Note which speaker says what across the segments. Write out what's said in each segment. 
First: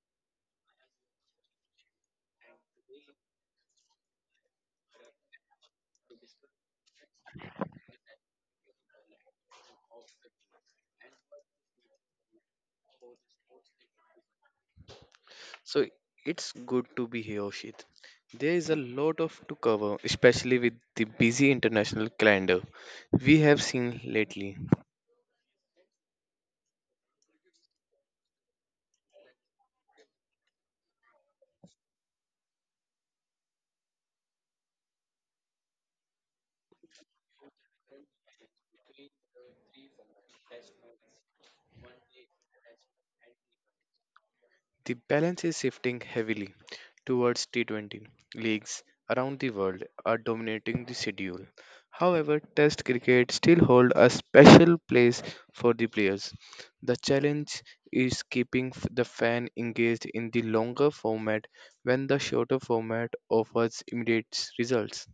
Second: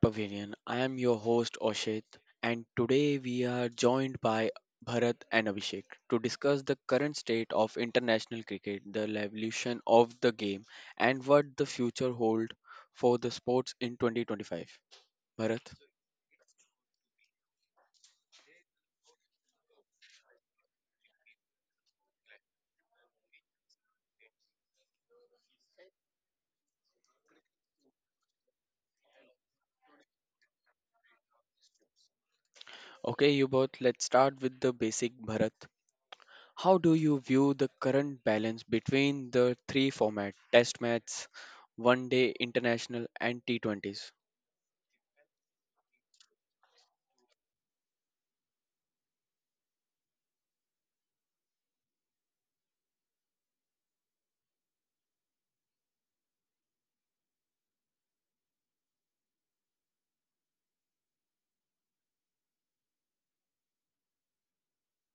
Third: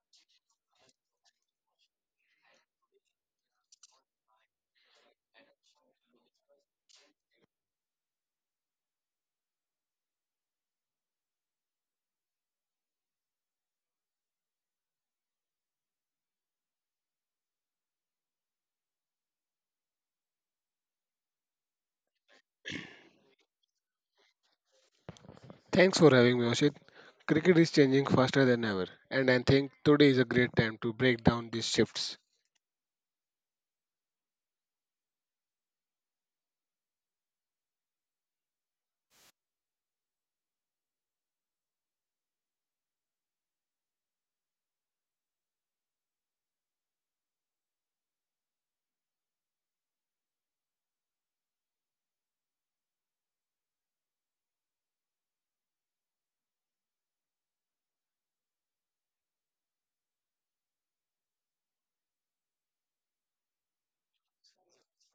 Speaker 1: Pavilion. I am your host Oshit, and today we are joined by Bharat and Abhishek to discuss the current state of international cricket, the evolution of the game, and what the future holds for the sports in 2025. Bharat,
Speaker 2: So it's good to be here, Shit. There is a lot of to cover, especially with the busy international calendar we have seen lately.
Speaker 3: Thanks for having me, Oshit. Cricket is changing faster than ever, and I think today is a great time to break down these shifts.
Speaker 1: okay, you both, let's start with the basic Bharat. How do you view the current balance between the three formats Test matches, One Day International, and T20s?
Speaker 2: The balance is shifting heavily towards T20. Leagues around the world are dominating the schedule. However, Test cricket still hold a special place for the players. The challenge is keeping the fan engaged in the longer format when the shorter format offers immediate results.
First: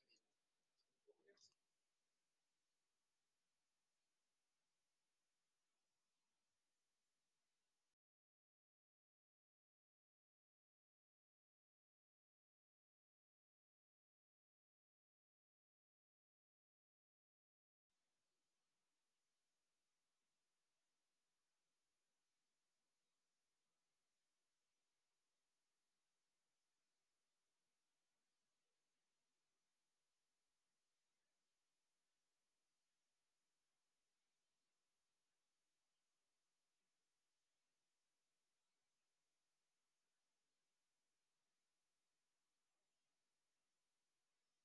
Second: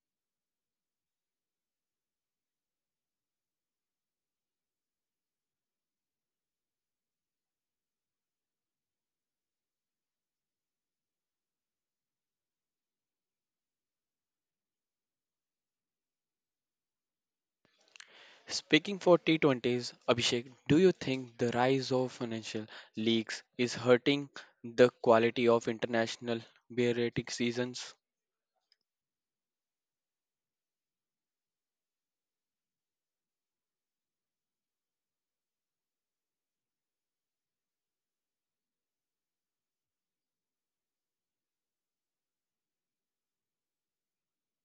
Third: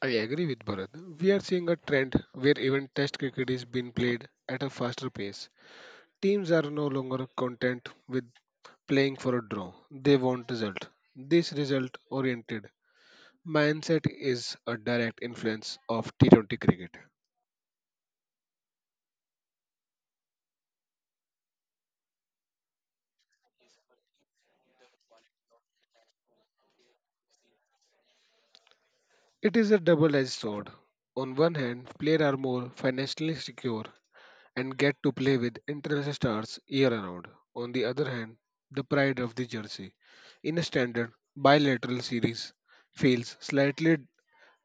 Speaker 3: I agree with Bharat. We are seeing a trend where even test cricket is being played at a faster pace. Teams are no longer content with playing for a draw, they want result. This result oriented mindset is a direct influence of T20 cricket.
Speaker 1: Speaking for T20s, Abhishek, do you think the rise of financial leagues is hurting the quality of international beer rating seasons?
Speaker 3: It is a double edged sword. On one hand, players are more financially secure and get to play with international stars year round. On the other hand, the pride of the jersey in a standard bilateral series feels slightly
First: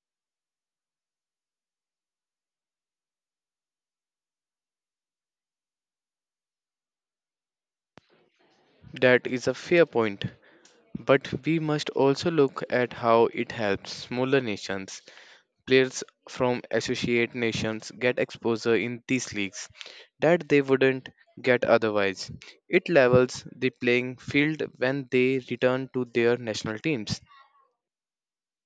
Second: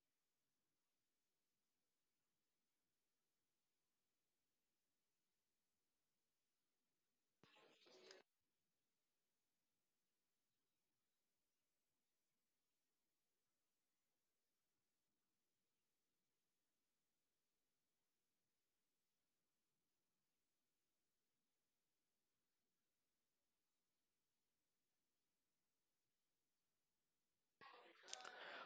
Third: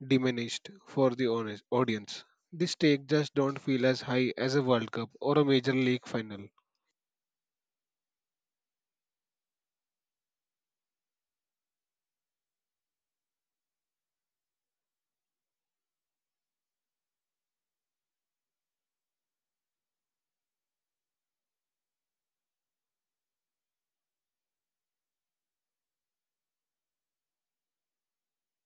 Speaker 3: diminished for the honest audience. The stakes just don't feel as high as a World Cup or a major league final.
Speaker 2: That is a fair point, but we must also look at how it helps smaller nations. Players from associate nations get exposure in these leagues that they wouldn't get otherwise. It levels the playing field when they return to their national teams.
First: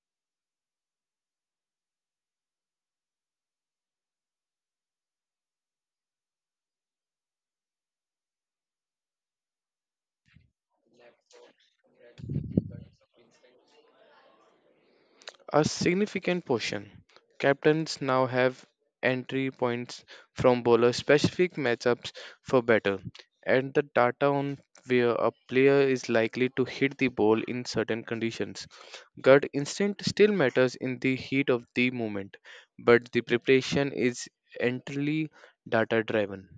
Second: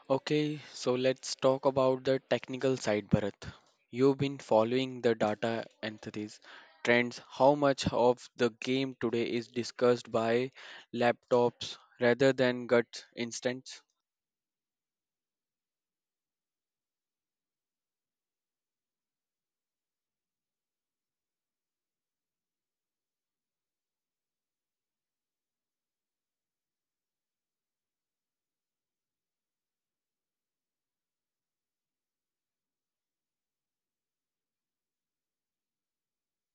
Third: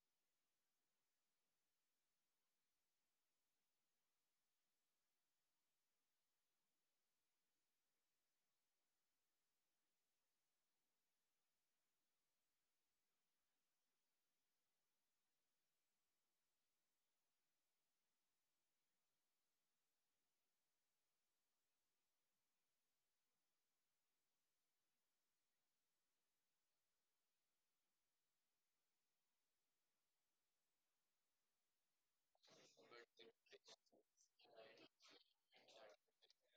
Speaker 1: Okay, so let's talk about the technical side, Bharat. You've been following the data and trends. How much of the game today is discussed by laptops rather than gut instincts?
Speaker 2: A significant portion. Captains now have entry points from bowlers specific matchups for better, and the data on where a player is likely to hit the ball in certain conditions. Gut instinct still matters in the heat of the moment, but the preparation is entirely data driven.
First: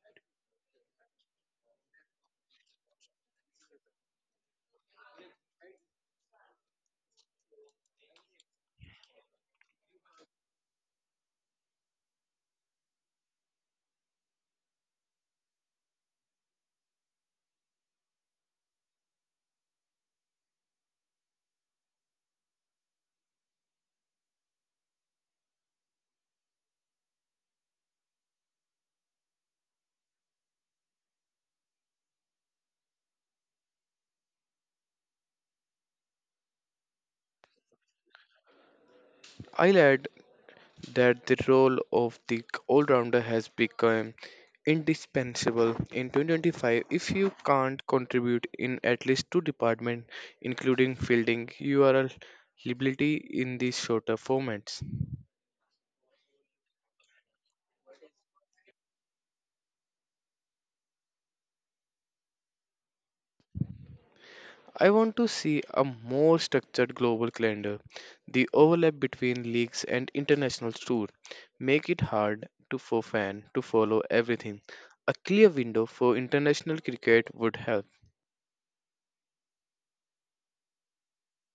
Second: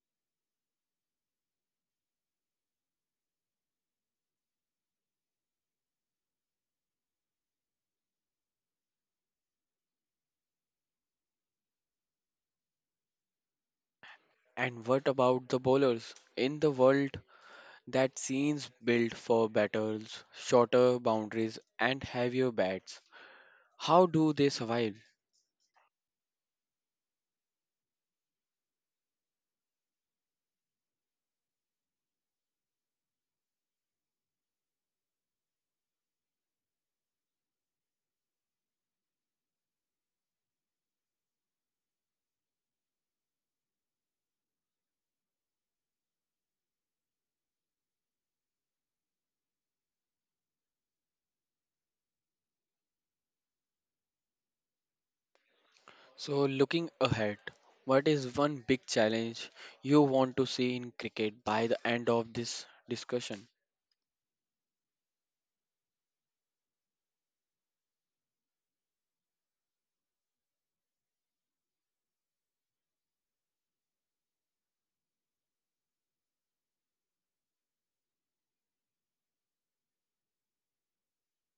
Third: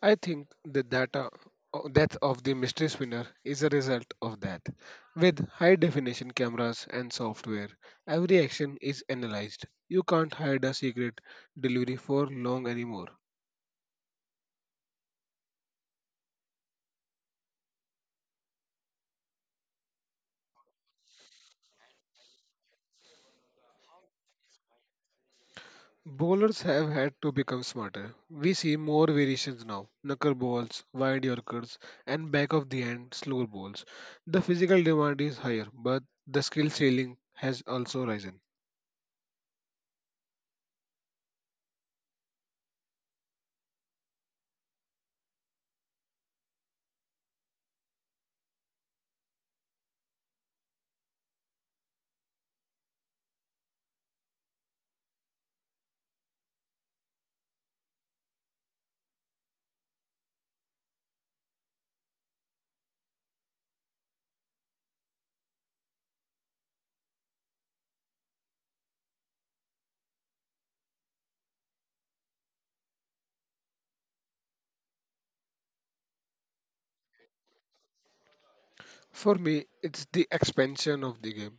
Speaker 3: I think the data death of the mystery spinner is a result of that. With high definition cameras and software, every action is analyzed. You can't hide a secret delivery for long anymore.
Speaker 1: And what about the bowlers? In the world that scenes built for battles, shorter boundaries, and heavier bats. How do they survive?
Speaker 3: Bowlers have had to become smarter. We see more variations now knuckle balls, wide yorkers, and back of the hand slower balls. The physical demand is higher, but the skill ceiling has also risen.
Speaker 2: I'll add that the role of the all rounder has become indispensable in 2025. If you can't contribute in at least two departments including fielding, you are a liability in these shorter formats.
Speaker 1: So, looking ahead, what is one big challenge you want to see in cricket by the end of this discussion?
Speaker 2: I want to see a more structured global calendar. The overlap between leagues and international tour make it hard to for fan to follow everything. A clear window for international cricket would help.
Speaker 3: For me, it's the expansion of the game.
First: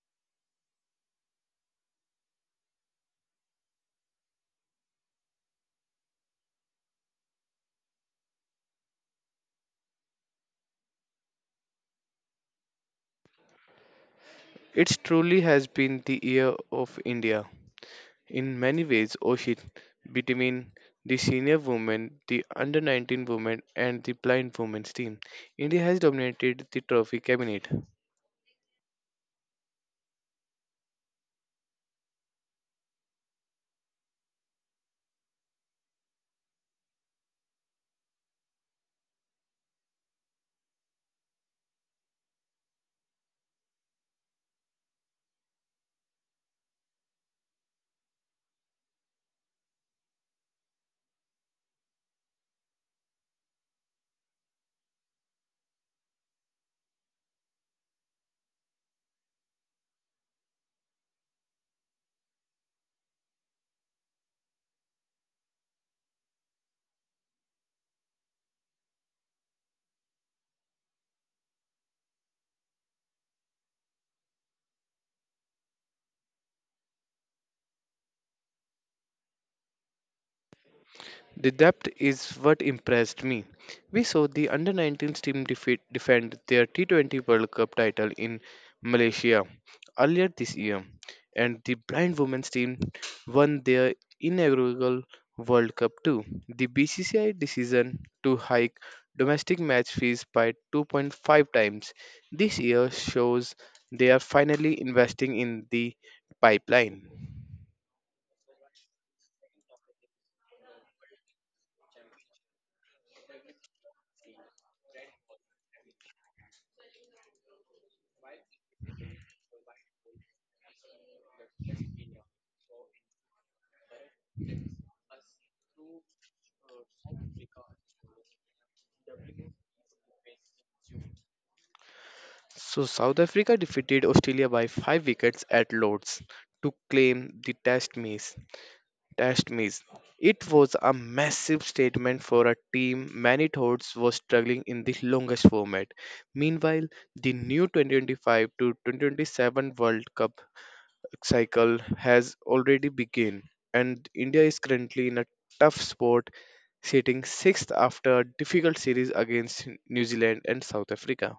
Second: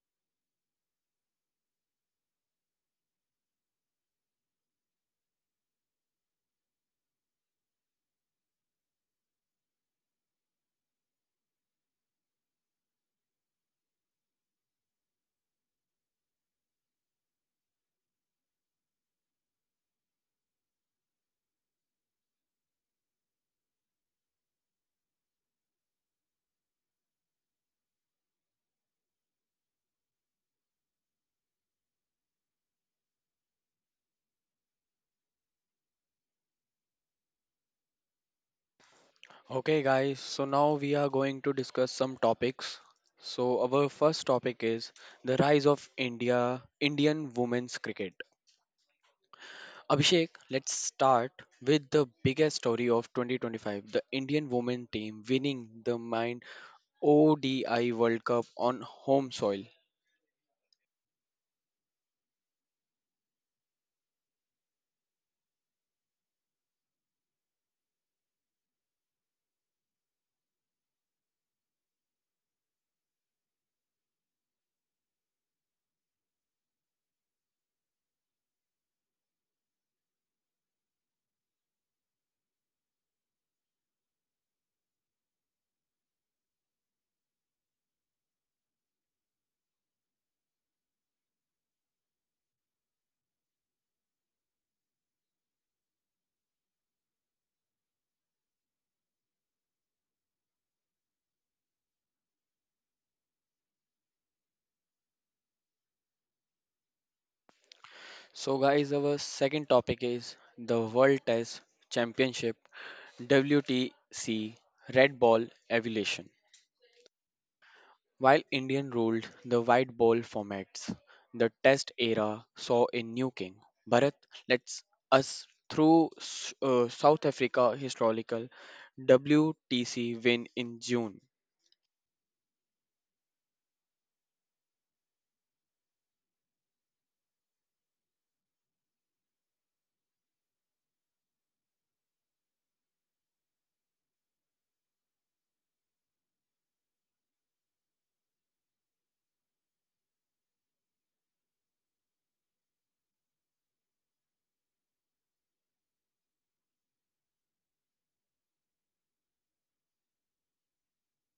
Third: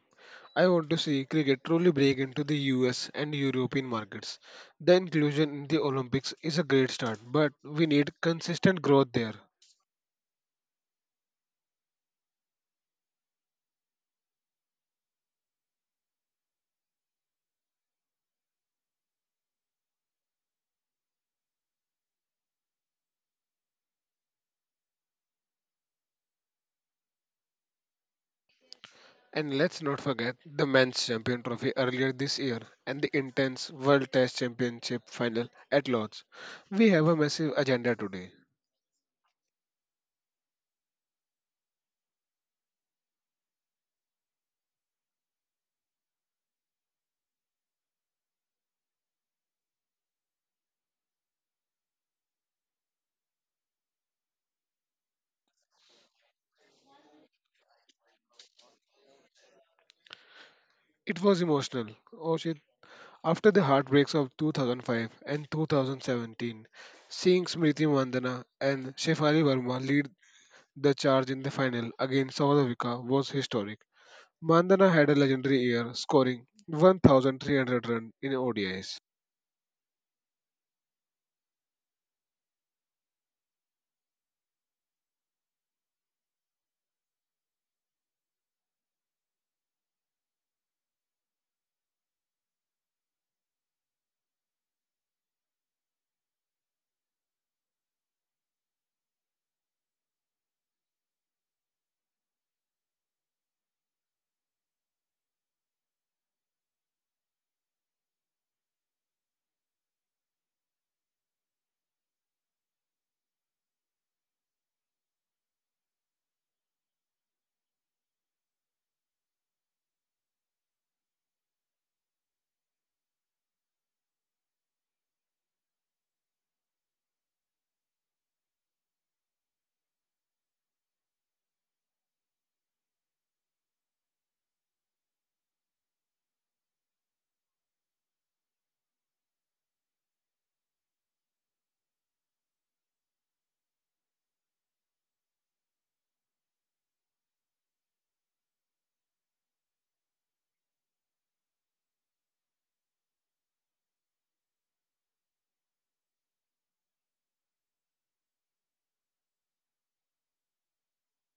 Speaker 3: I want to see cricket truly break into the US and European markets. The inclusion in the Olympics is a great start, but we need consistent growth there.
Speaker 2: It truly has been the year of India. In many ways, Oshit, between the senior women, the under 19 women, and the blind women's team, India has dominated the trophy cabinet.
Speaker 3: And let's not forget the men's champion trophy earlier this year and the intense World Test Championship final at Lord's. We have a massive agenda today.
Speaker 1: Okay, guys, so now we are going to discuss some topics. So, our first topic is the rise of India, Indian women's cricket. Abhishek, let's start with the biggest story of 2025, the Indian women team winning the Mind ODI World Cup on home soil.
Speaker 3: It was emotional. Oh shit. After the heartbreaks of 2005 and 2017, seeing Smriti Mandana and Shefali Verma lead the charge in the final against South Africa was historic. Mandana had a legendary year, scoring 1,300 runs in ODIs.
Speaker 2: The depth is what impressed me. We saw the under 19s team defend their T20 World Cup title in Malaysia earlier this year, and the blind women's team won their inaugural World Cup too. The BCCI decision to hike domestic match fees by 2.5 times this year shows they are finally investing in the pipeline.
Speaker 1: So, guys, our second topic is the World Test Championship, WTC, Red Ball Evolution. While Indian ruled the white ball formats, the Test era saw a new king. Bharat lets us through S- South Africa historical WTC win in June.
Speaker 2: So South Africa defeated Australia by 5 wickets at Lord's to claim the test match. Test match. It was a massive statement for a team many thought was struggling in the longest format. Meanwhile, the new 2025 to 2027 World Cup cycle has already begun, and India is currently in a tough spot sitting 6th after a difficult series against New Zealand and South Africa.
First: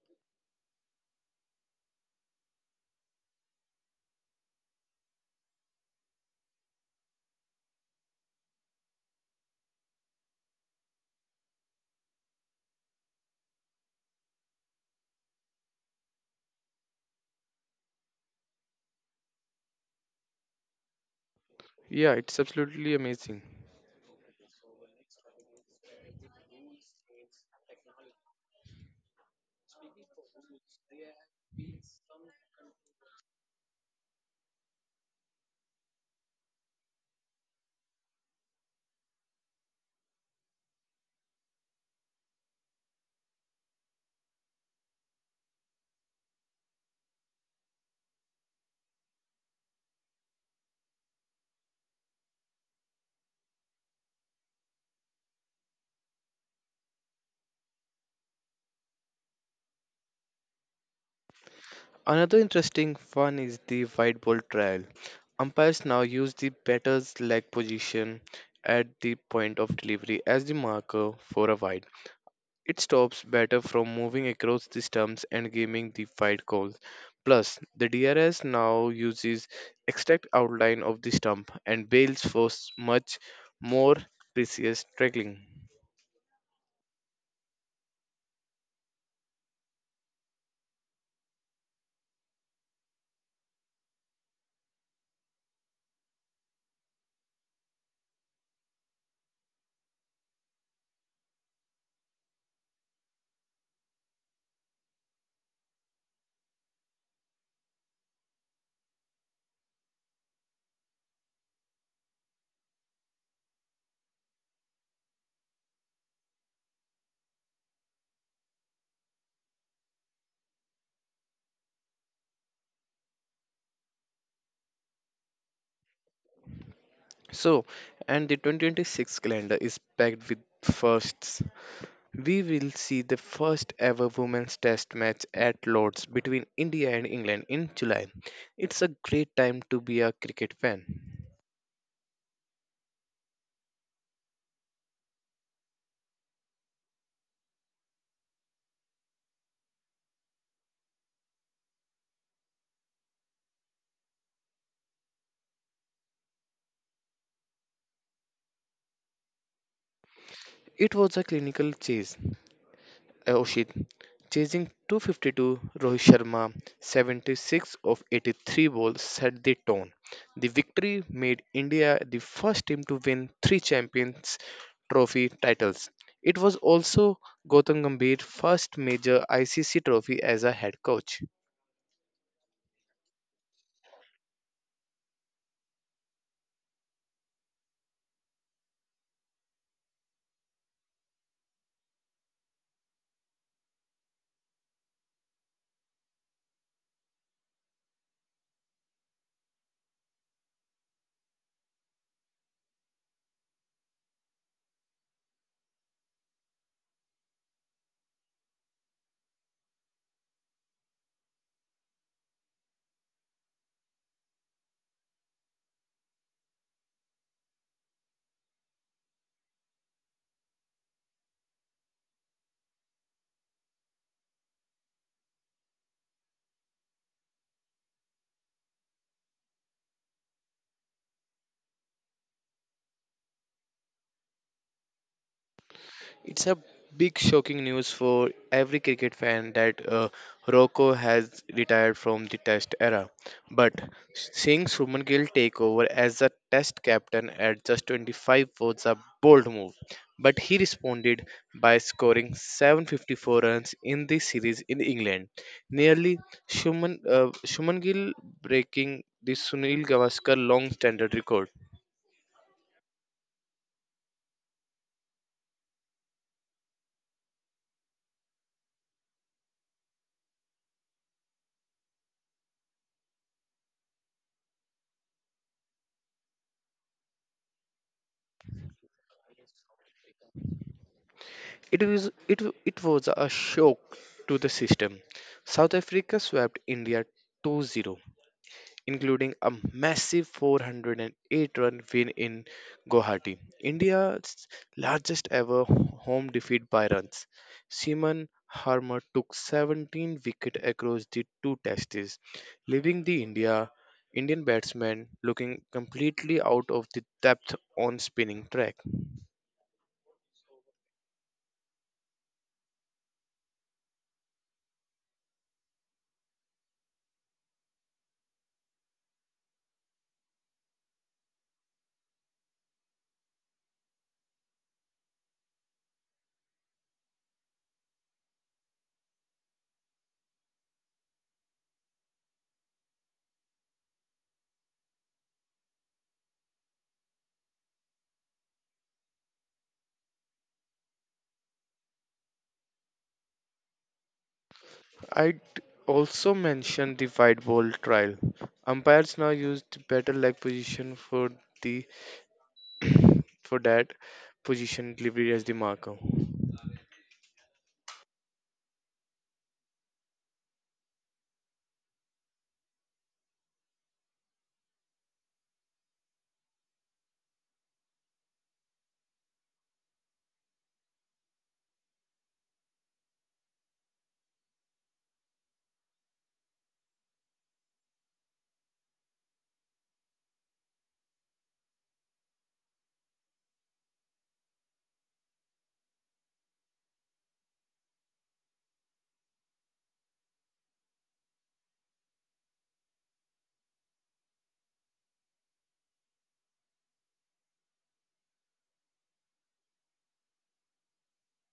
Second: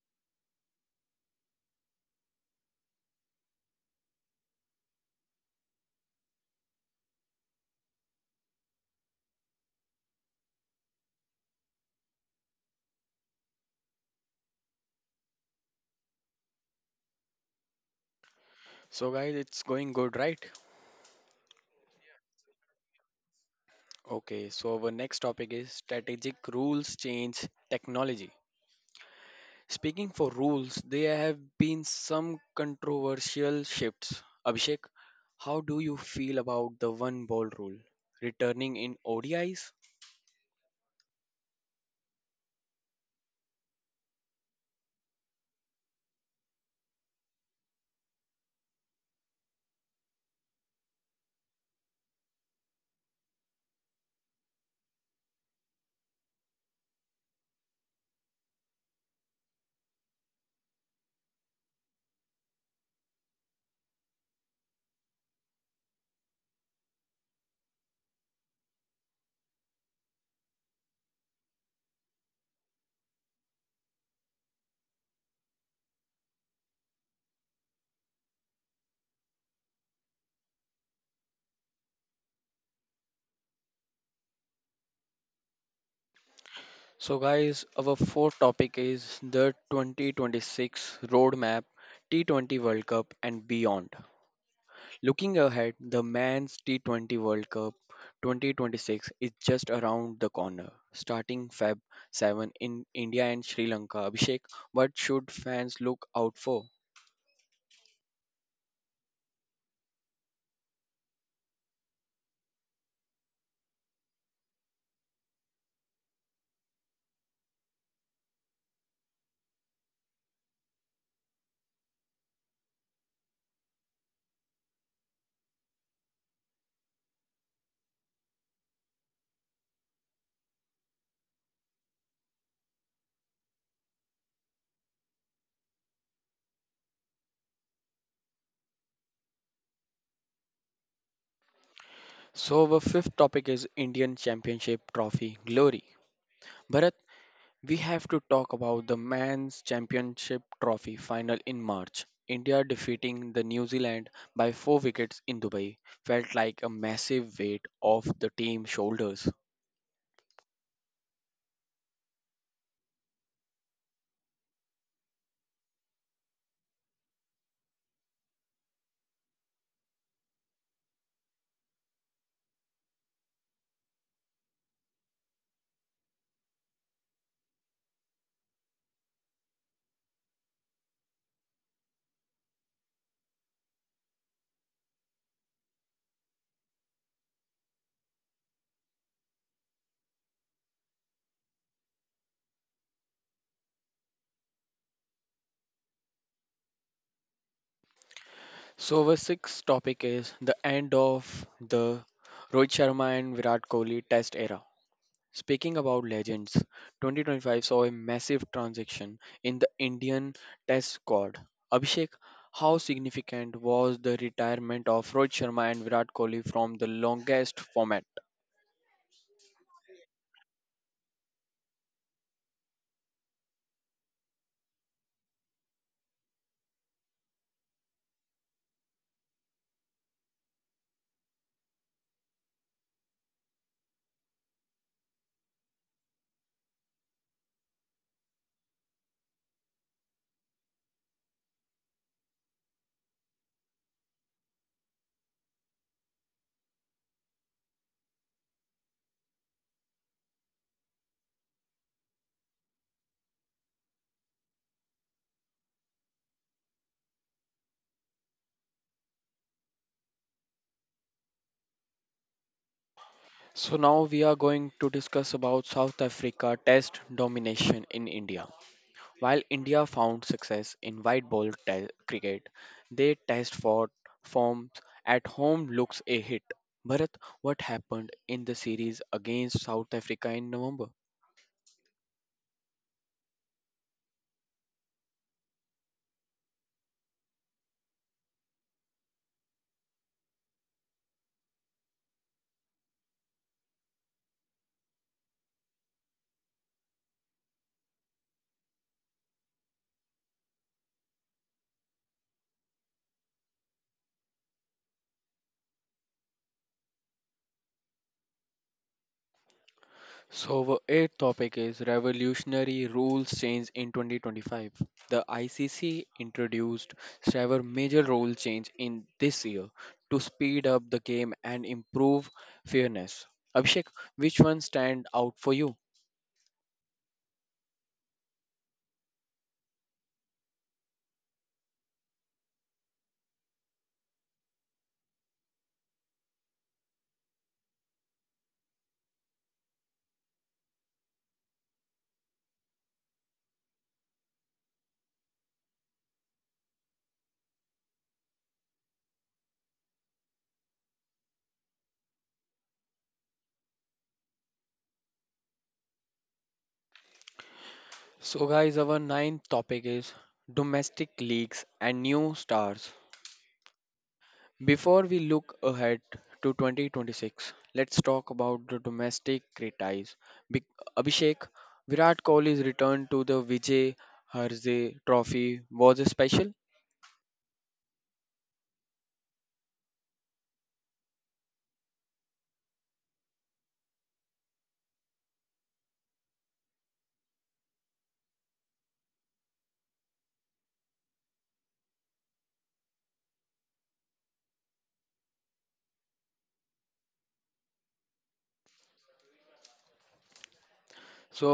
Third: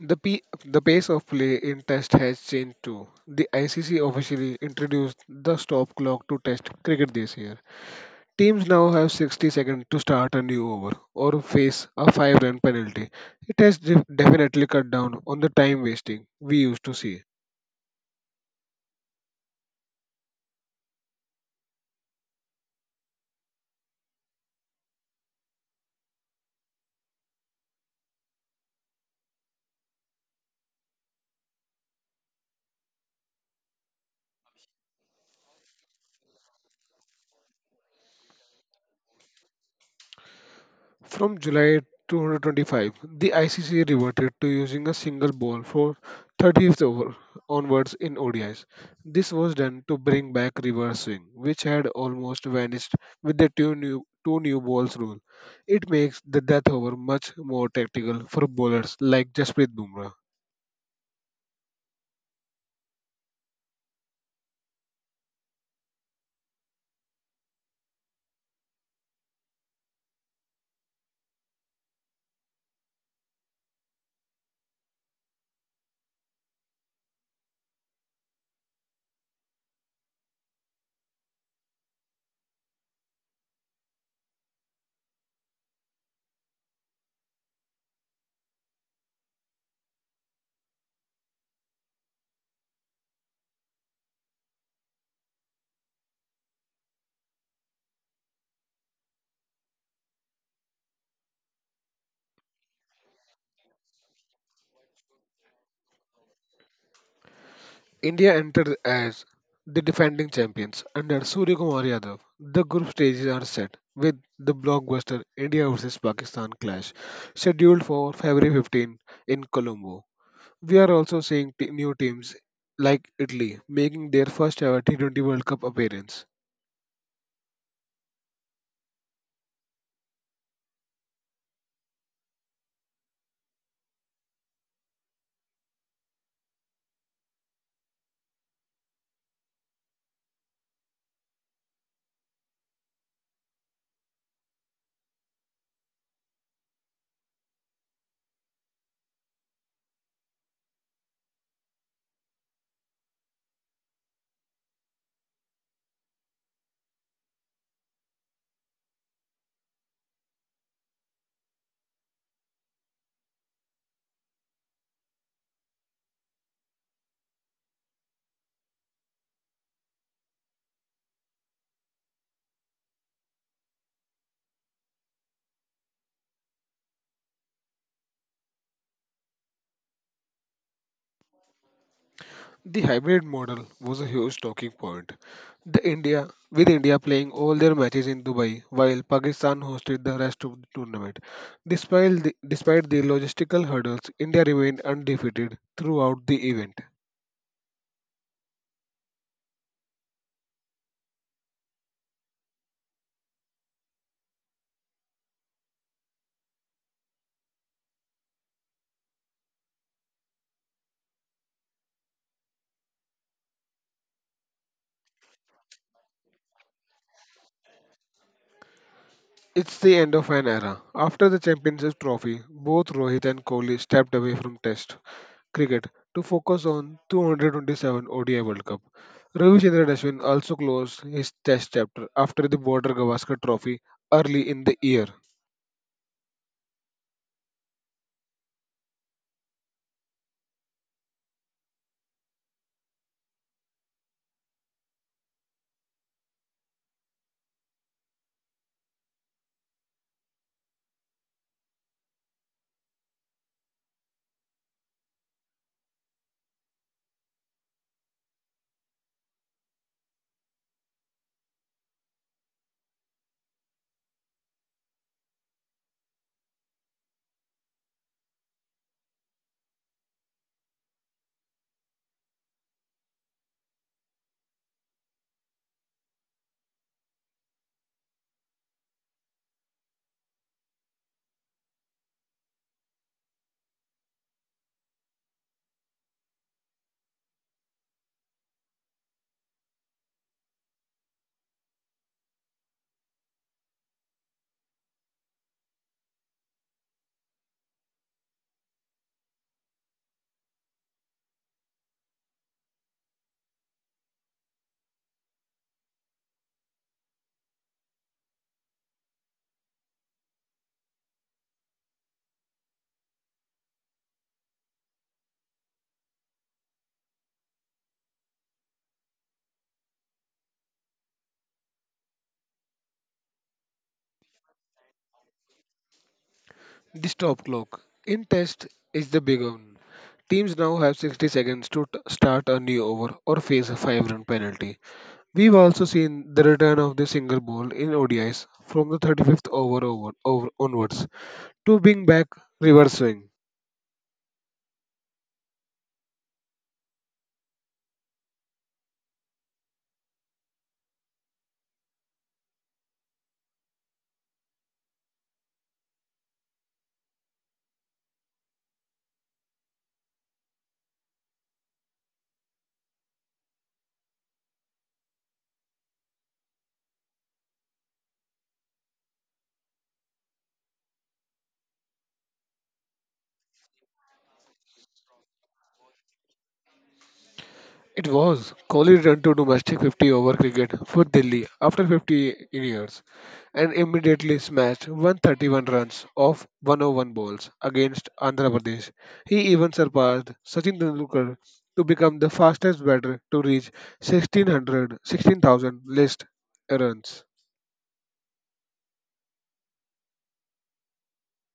Speaker 3: The, P- the pace of play in Test has changed too. The ICC officially introduced the stop clock to Test cricket this year. Teams now have 60 seconds to start a new over or face a 5 run penalty. It has definitely cut down on the time wasting we used to see.
Speaker 1: So, guys, it's going good, right?
Speaker 2: Yeah, it's absolutely amazing.
Speaker 1: Okay, so our next topic is strategic rules change technology. Speaking for rules, there have been some controversial shifts. Abhishek, how do you feel about the one ball rule returning in ODIs?
Speaker 3: From July 225, the ICC reverted to using a single ball for 30th over onwards in ODIs. This was done to bring back reverse swing, which had almost vanished with the two new balls rule. It makes the death over much more tactical for bowlers like Jasprit Bumrah.
Speaker 2: Another interesting one is the white ball trial. Umpires now use the batter's leg position at the point of delivery as the marker for a wide. It stops batter from moving across the stumps and giving the wide call. Plus, the DRS now uses exact outline of the stump and bails for much more precise tackling.
Speaker 1: So, guys, our fourth topic is the 2026 roadmap, T20 World Cup, and beyond. Looking ahead, the men's T20 World Cup 2026 is just around the corner, starting Feb 7th in India and Sri Lanka. Abhishek, what should fans look out for?
Speaker 3: India entered as the defending champions under Surya Kumar Yadav. The group stages are set with the blockbuster India vs Pakistan clash scheduled for February 15 in Colombo. We are also seeing new teams like Italy making their first ever T20 World Cup appearance.
Speaker 2: So, and the 2026 calendar is packed with firsts. We will see the first ever women's test match at Lord's between India and England in July. It's a great time to be a cricket fan.
Speaker 1: So, our fifth topic is Indian Championship Trophy Glory. Bharat, we have to talk about the men's championship trophy final in March. India defeating the New Zealand by 4 wickets in Dubai felt like a massive weight off the team's shoulders.
Speaker 2: It was a clinical chase, Oshit. Chasing 252, Rohit Sharma 76 of 83 balls set the tone. The victory made India the first team to win three Champions Trophy titles. It was also Gautam Gambhir's first major ICC trophy as a head coach.
Speaker 3: The hybrid model was a huge talking point. The India with India playing all their matches in Dubai while Pakistan hosted the rest of the tournament. Despite the logistical hurdles, India remained undefeated throughout the event.
Speaker 1: So our sixth topic is the end of the Rohit Sharma and Virat Kohli test era. Speaking about legends, 2025 saw a massive transaction in the Indian Test squad. Abhishek, how significant was the retirement of Rohit Sharma and Virat Kohli from the longest format?
Speaker 3: It's the end of an era. After the Championship trophy, both Rohit and Kohli stepped away from Test cricket to focus on 227 ODI World Cup. Ravichandran Ashwin also closed his Test chapter after the Border Gavaskar Trophy early in the year.
Speaker 2: It's a big shocking news for every cricket fan that Rocco has retired from the test era. But seeing Shubman Gill take over as the test captain at just 25 was a bold move. But he responded by scoring 754 runs in the series in England. Nearly Shubman Gill breaking the Sunil Gavaskar long standard record.
Speaker 1: So now we are going to discuss about South Africa Test domination in India. While India found success in cricket, their test for form at home looks a hit. Bharat, what happened in the series against South Africa in November?
Speaker 2: It was it was a shock to the system. South Africa swept India 2-0, including a massive 408 run win in Guwahati, India's largest ever home defeat by runs. Seaman Harmer took 17 wickets across the two tests, leaving the Indian batsmen looking completely out of the depth on spinning track.
Speaker 1: So, our eighth topic is revolutionary rules change in 2025. The ICC introduced several major rule change in this year to speed up the game and improve fairness. Abhishek, which one stand out for you?
Speaker 3: The stop clock in test is the big one. Teams now have 60 seconds to start a new over or face a 5 run penalty. We've also seen the return of the single ball in ODIs from the 35th over onwards to being back reverse swing.
Speaker 2: I'd also mention the wide ball trial. Umpires now use the better leg position for the for that position delivery as the marker.
Speaker 1: So, guys, our ninth topic is domestic leagues and new stars. Before we look ahead to 2026, let's talk about the domestic criticise. Big Abhishek, Virat Kohli's return to the Vijay Harzay Trophy was a special.
Speaker 3: It was. Kohli returned to domestic 50 over cricket for Delhi after 50 years and immediately smashed 131 runs off 101 balls against Andhra Pradesh. He even surpassed Sachin Tendulkar to become the fastest batter to reach 1600 16,000 list runs.
Speaker 1: So,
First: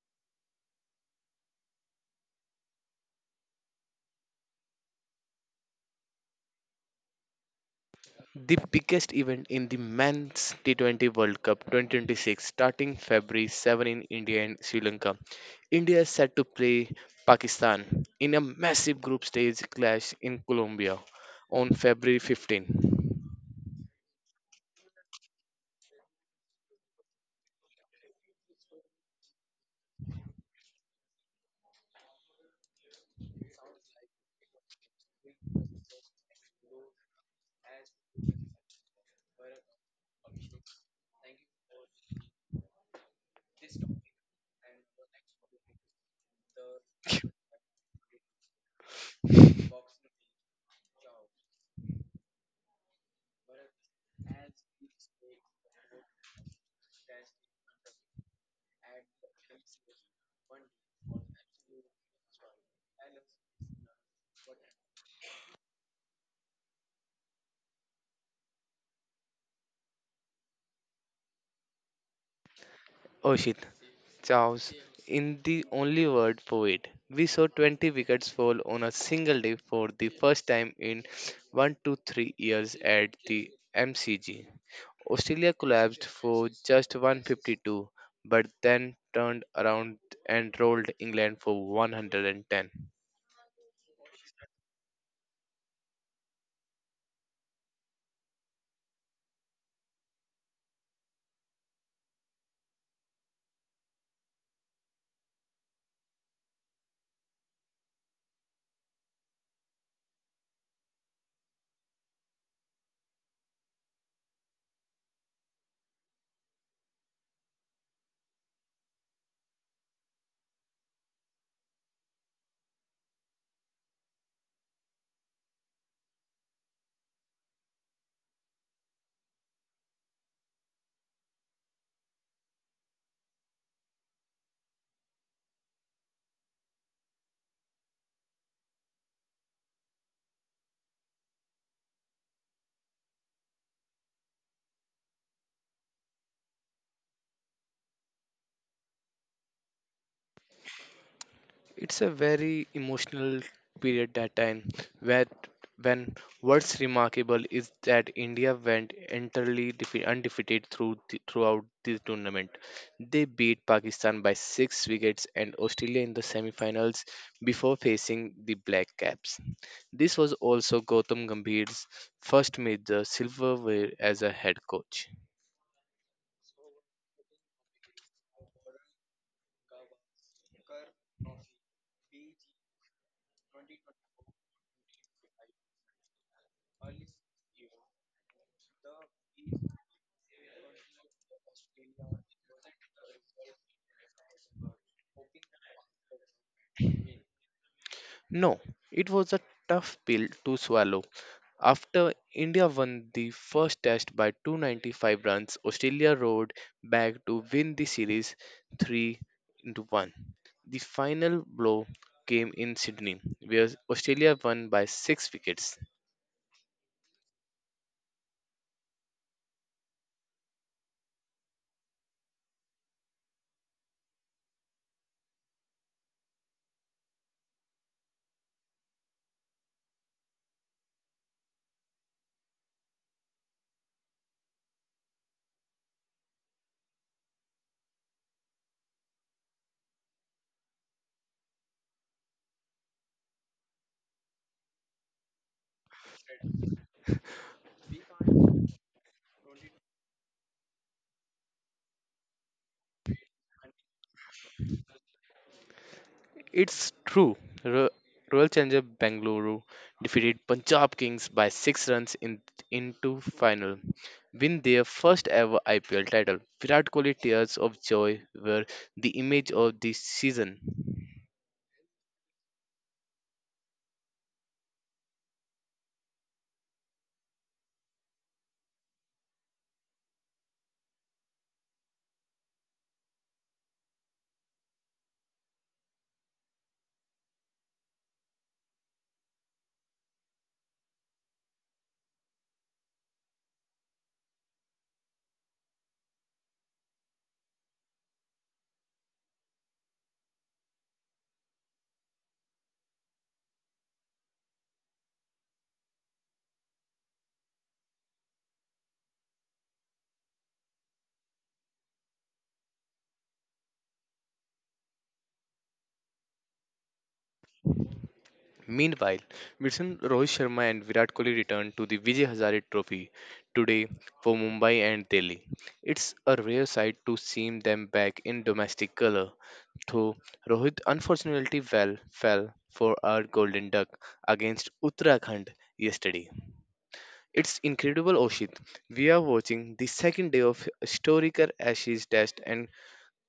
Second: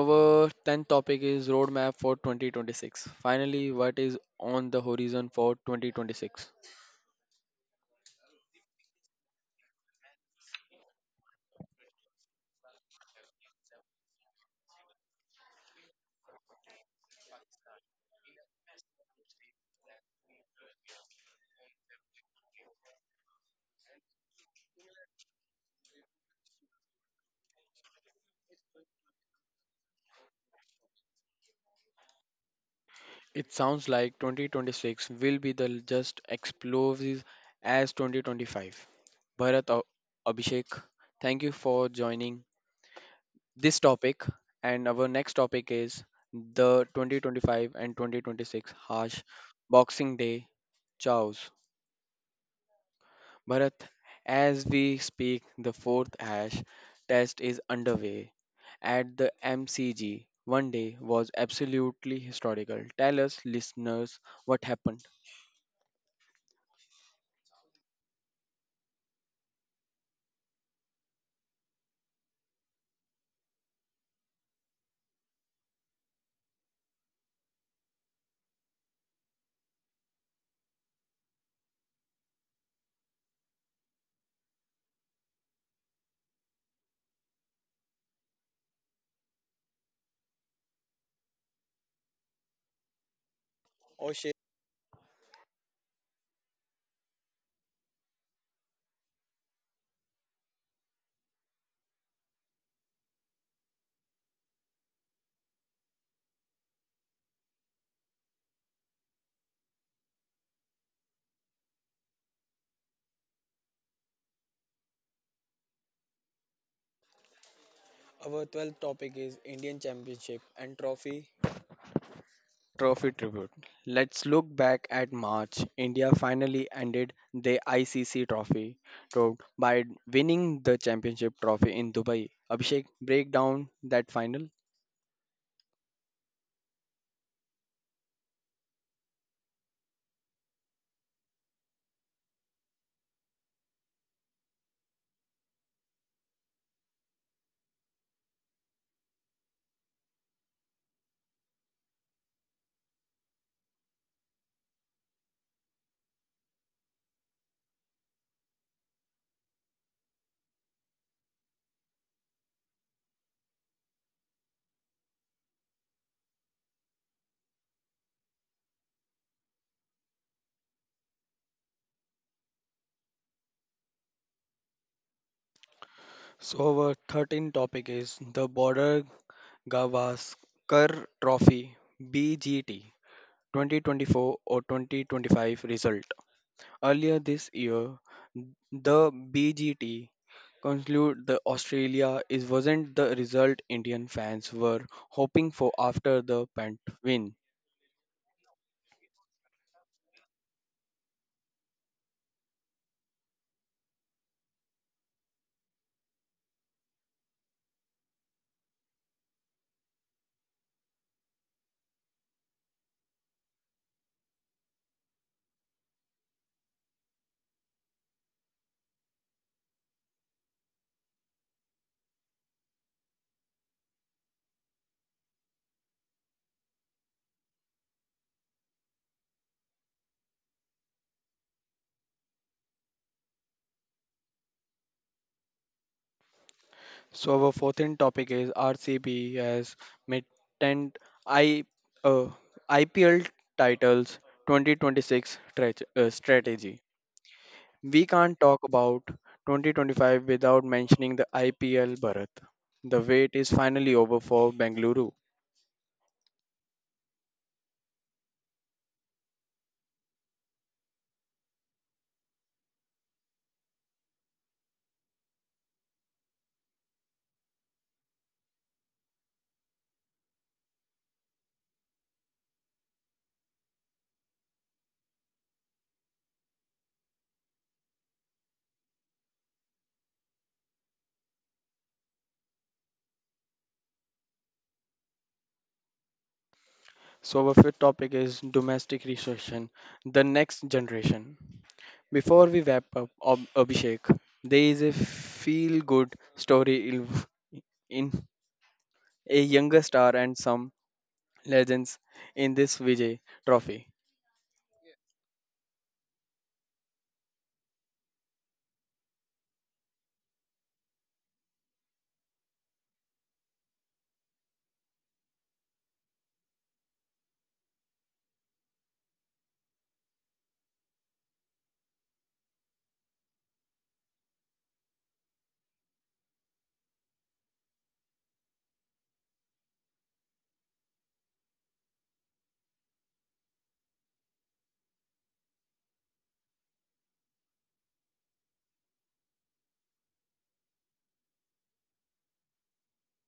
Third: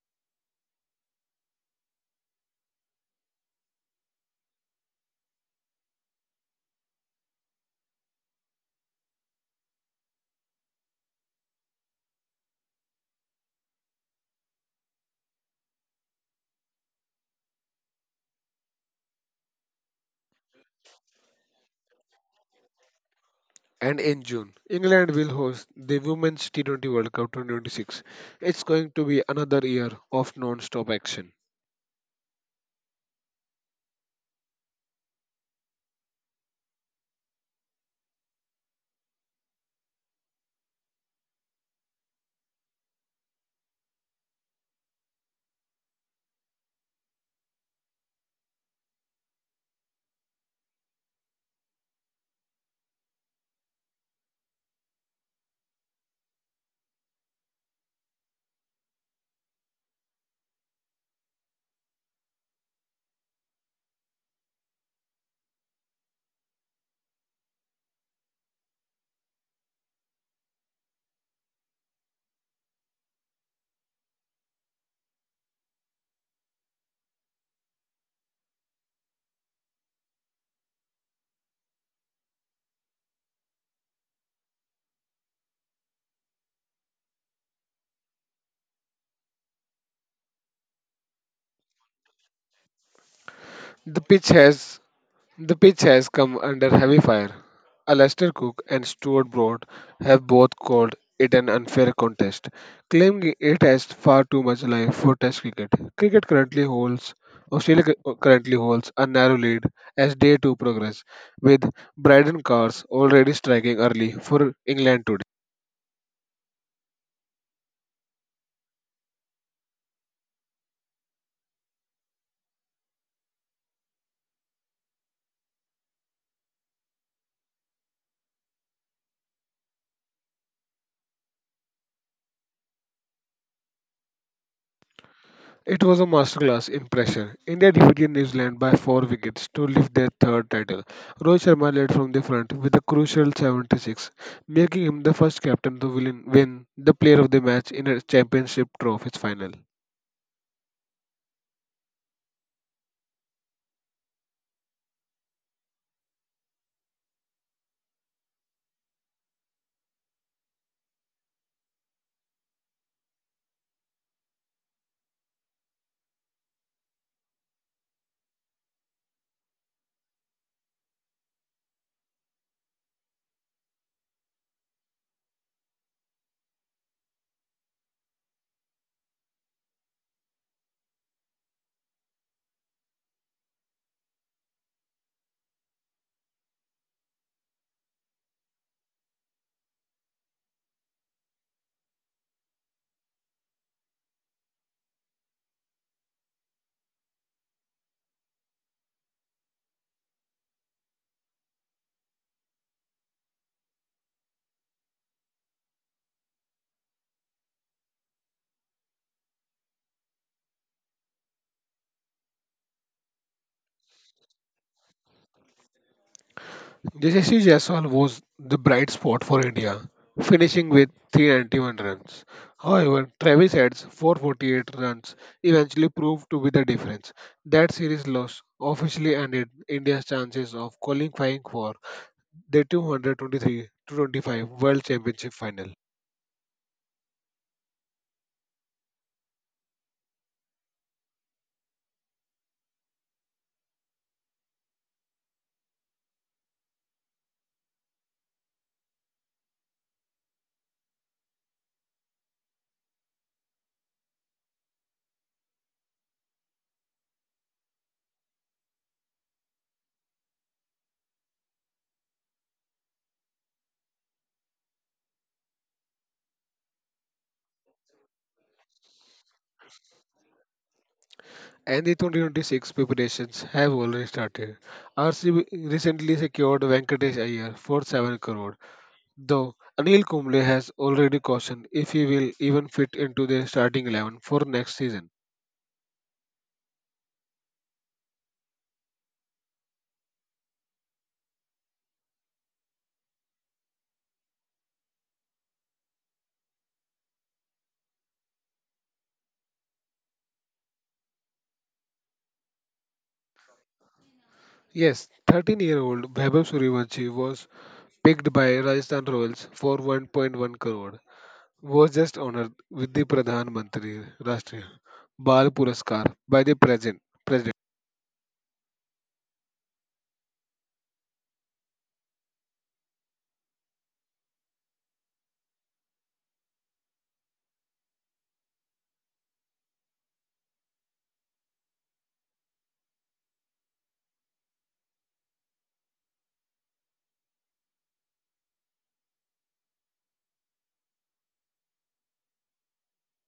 Speaker 1: our tenth topic is roadmap for 2026. Finally, what is on the horizon for 2026?
Speaker 2: The biggest event in the men's T20 World Cup 2026 starting February 7 in India and Sri Lanka. India is set to play Pakistan in a massive group stage clash in Colombia on February 15.
Speaker 3: And in June, England will host the Women's T20 World Cup 2026. It's going to be another year of non-stop action.
Speaker 1: It sounds like 2026 will be the just explosive as 2025. Bharat, Abhishek, thank you for joining this topic. And our next topic is the 2025 and 2026 harsh Boxing Day chows. Bharat, as we speak, the fourth hash test is underway at the MCG. One day was absolutely historical. Tell us, listeners, what happened.
Speaker 2: Oshit, chaos in the only word for it. We saw 20 wickets fall on a single day for the first time in 1 to 3 years at the MCG. Australia collapsed for just 152 but then turned around and rolled England for 110.
Speaker 3: The pitch has The pitch has come under heavy fire. Alastair Cook and Stuart Broad have both called it an unfair contest, claiming it has far too much life for Test cricket. Cricket currently holds Australia currently holds a narrow lead as day two progress, with Braden Cars already striking early for England today.
Speaker 1: Our 12th topic is Indian Championship and Trophy. Trophy tribute. Let's look back at March. India finally ended the ICC trophy road by winning the championship trophy in Dubai. Abhishek, break down that final.
Speaker 3: It was a masterclass in pressure. India defeated New Zealand by four wickets to lift their third title. Rohit Sharma led from the front with a crucial 76, making him the first captain to win the player of the match in a championship trophies final.
Speaker 2: It's a very emotional period that time where when what's remarkable is that India went entirely undefeated through throughout the tournament. They beat Pakistan by six wickets and Australia in the semi-finals before facing the Black Caps. This was also Gautam Gambhir's first major silverware as a head coach.
Speaker 1: So, our 13th topic is the Border Gavaskar Trophy BGT 2024 or 2025 result. Earlier this year, the BGT concluded the Australia is wasn't the result Indian fans were hoping for after the Pant win.
Speaker 2: No, it was a tough pill to swallow. After India won the first test by 295 runs, Australia rode back to win the series 3-1. The final blow came in Sydney, where Australia won by 6 wickets.
Speaker 3: Yashasvi Jaiswal was the bright spot for India, finishing with 391 runs. However, Travis Head's 448 runs eventually proved to be the difference. That series loss officially ended India's chances of qualifying for the 223 25 World Championship final.
Speaker 1: So our fourth and topic is RCB has maintained I uh, IPL titles 2026 strategy. We can't talk about 2025 without mentioning the IPL Bharat. The wait is finally over for Bengaluru.
Speaker 2: It's true. Ro- Royal Challenger Bangalore defeated Punjab Kings by 6 runs in into final. Win their first ever IPL title. Virat Kohli tears of joy were the image of the season.
Speaker 3: And the 2026 preparations have already started. RCB recently secured Venkatesh Iyer for 7 crore, though Anil Kumble has already cautioned if he will even fit into the starting 11 for next season.
Speaker 1: So, our fifth topic is domestic restriction, the next generation. Before we wrap up Abhishek, there is a feel good story in in a younger star and some legends in this Vijay trophy.
Speaker 3: Yes, 13-year-old Vaibhav Suryavanshi was picked by Rajasthan Royals for 1.1 crore. Was just honored with the Pradhan Mantri Rashtriya Bal Puraskar by the present president.
Speaker 2: Meanwhile, Wilson, Rohit Sharma and Virat Kohli returned to the Vijay Hazare Trophy today for Mumbai and Delhi. It's a rare sight to see them back in domestic colour. So Rohit unfortunately fell for our golden duck against Uttarakhand yesterday. It's incredible, Oshit. We are watching the second day of historical Ashes Test and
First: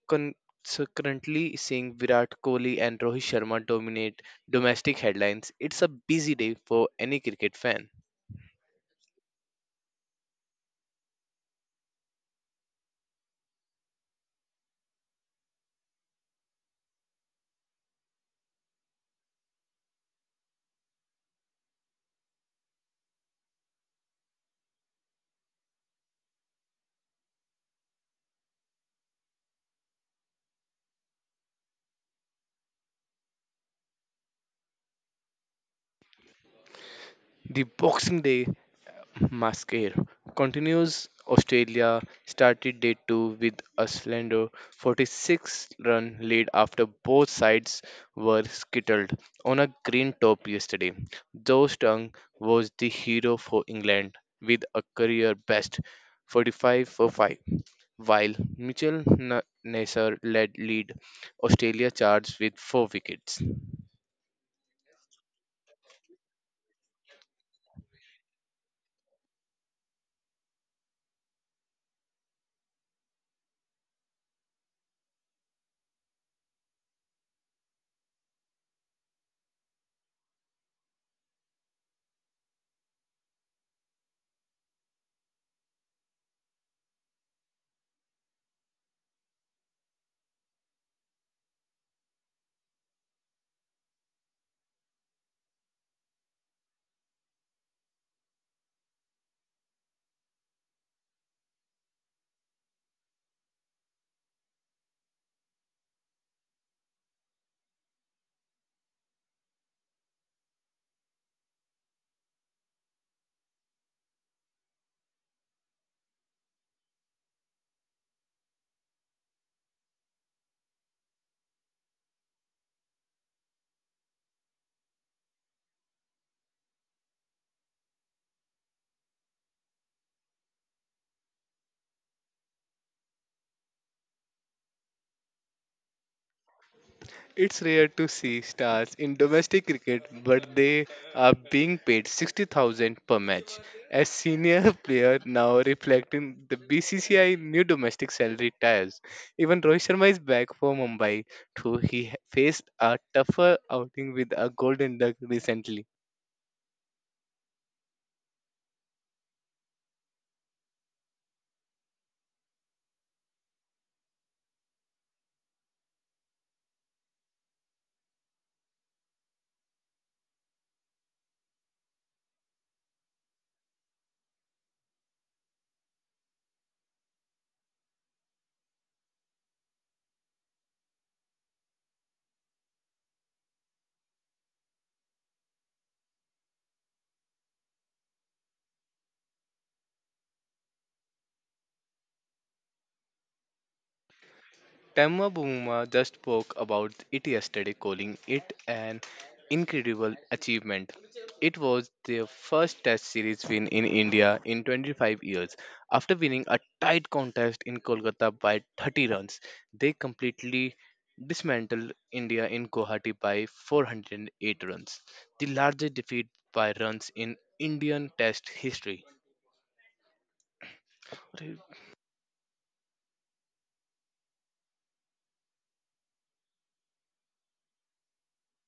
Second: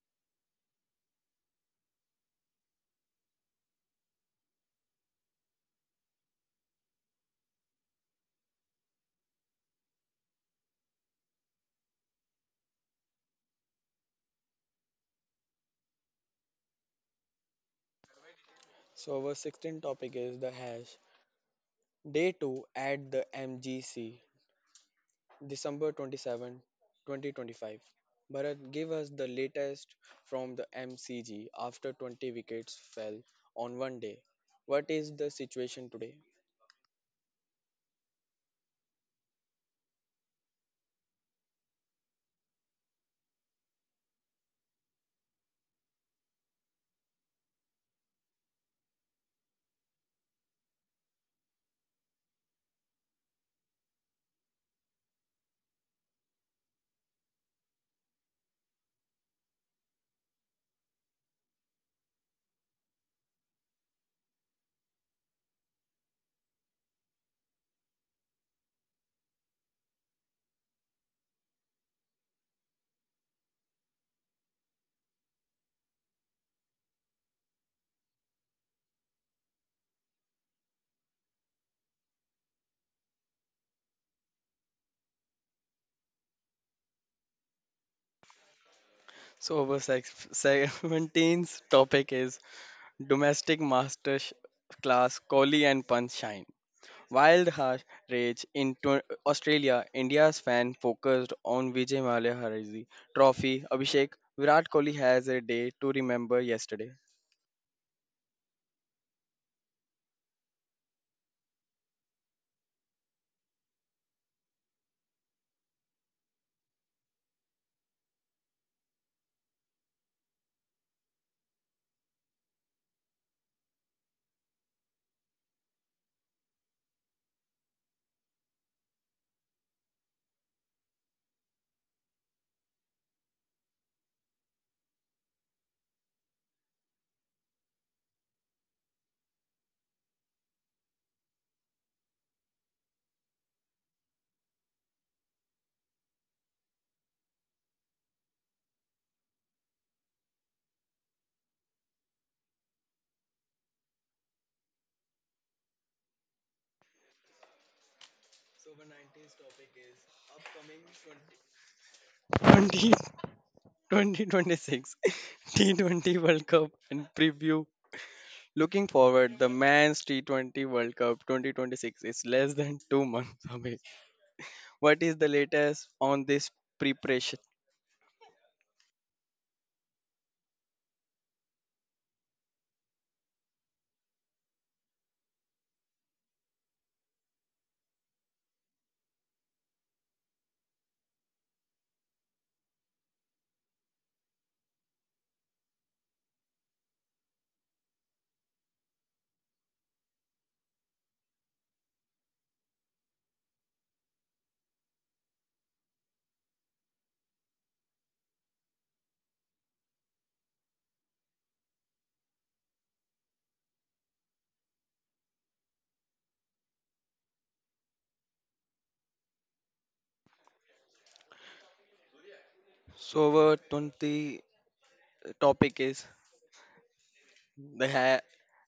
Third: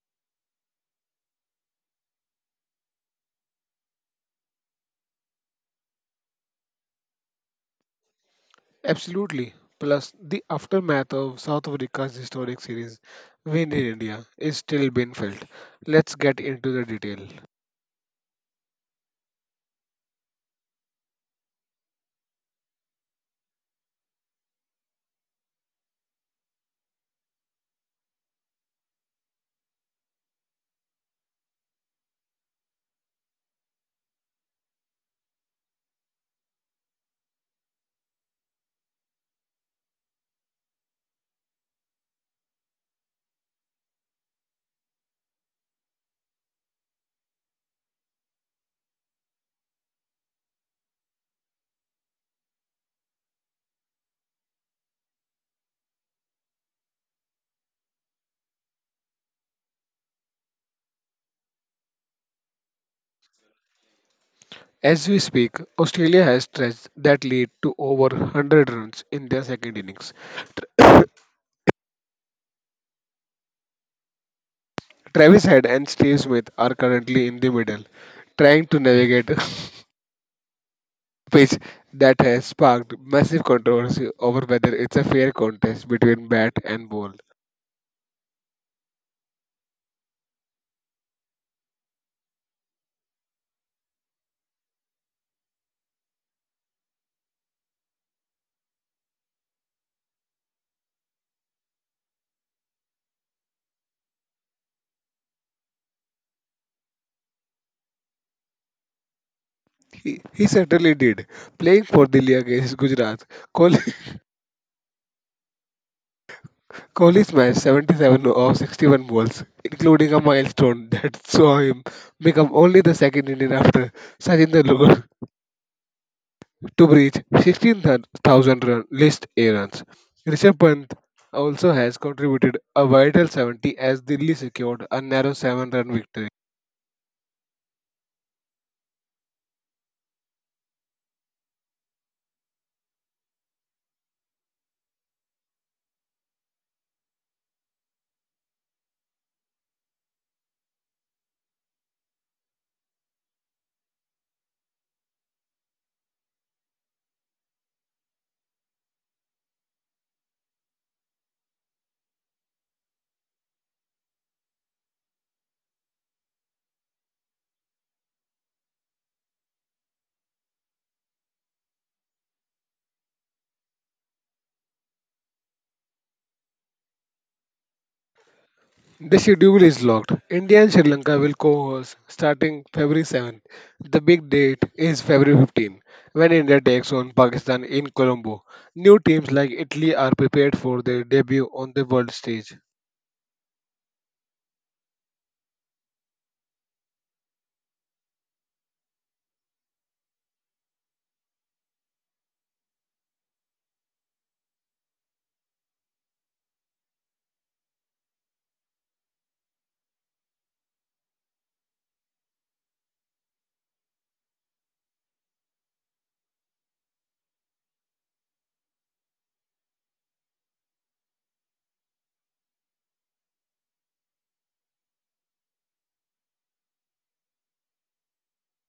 Speaker 2: consequently seeing Virat Kohli and Rohit Sharma dominate domestic headlines. It's a busy day for any cricket fan.
Speaker 3: Absolutely. Plus, the aftermath of South Africa's historic series win in India is still being felt. Let's get into the detail.
Speaker 1: So, our 16th topic is the hash day two at the MGC. December 27th, 2025. Bharat, give us the latest from the MCG after 20 wickets fell on one day. What is the situation today?
Speaker 2: The Boxing Day Mask Air continues. Australia started day two with a slender 46 run lead after both sides were skittled on a green top yesterday. Joe Stung was the hero for England with a career best 45 for 5, while Mitchell Nasser led lead Australia charged with 4 wickets.
Speaker 3: As we speak, Australia has stretched that lead to over 100 runs in their second innings. Travis Head and Steve Smith are currently in the middle, trying to navigate a pitch that has sparked massive controversy over whether it's a fair contest between bat and ball.
Speaker 1: So our 17th topic is domestic class Kohli and Pant shine. Wild harsh rage in Australia, India's fan focused on Vijay Mallya Harizi Trophy. Abhishek, Virat Kohli has a day to remember yesterday.
Speaker 3: He certainly did, playing for Delhi against Gujarat. Kohli Kohli smashed 77 of 61 balls, including a milestone that saw him become only the second Indian after Sachin Tendulkar to breach 16,000 run list A runs. Rishabh Pant also has contributed a vital 70 as Delhi secured a narrow 7 run victory.
Speaker 2: It's rare to see stars in domestic cricket, but they are being paid 60,000 per match. As senior player now reflecting the BCCI new domestic salary tiers. Even Rohit Sharma is back for Mumbai, though he faced a tougher outing with a golden duck recently.
Speaker 1: So the 90s topic is upcoming 20, 2026 T20 World Cup and preview. Looking forward, the men's T20 World Cup 2026 is less than 2 months away. What is the latest on this preparation?
Speaker 3: The schedule is locked. India and Sri Lanka will co-host starting February 7th. The big date is February 15th when India takes on Pakistan in Colombo. New teams like Italy are prepared for their debut on the world stage.
Speaker 2: Temma Bumuma just spoke about it yesterday, calling it an incredible achievement. It was their first Test series win in India in 25 years. After winning a tight contest in Kolkata by 30 runs, they completely dismantled India in Guwahati by 408 runs, the largest defeat by runs in Indian Test history.
Speaker 1: So our 20 topic is The ha-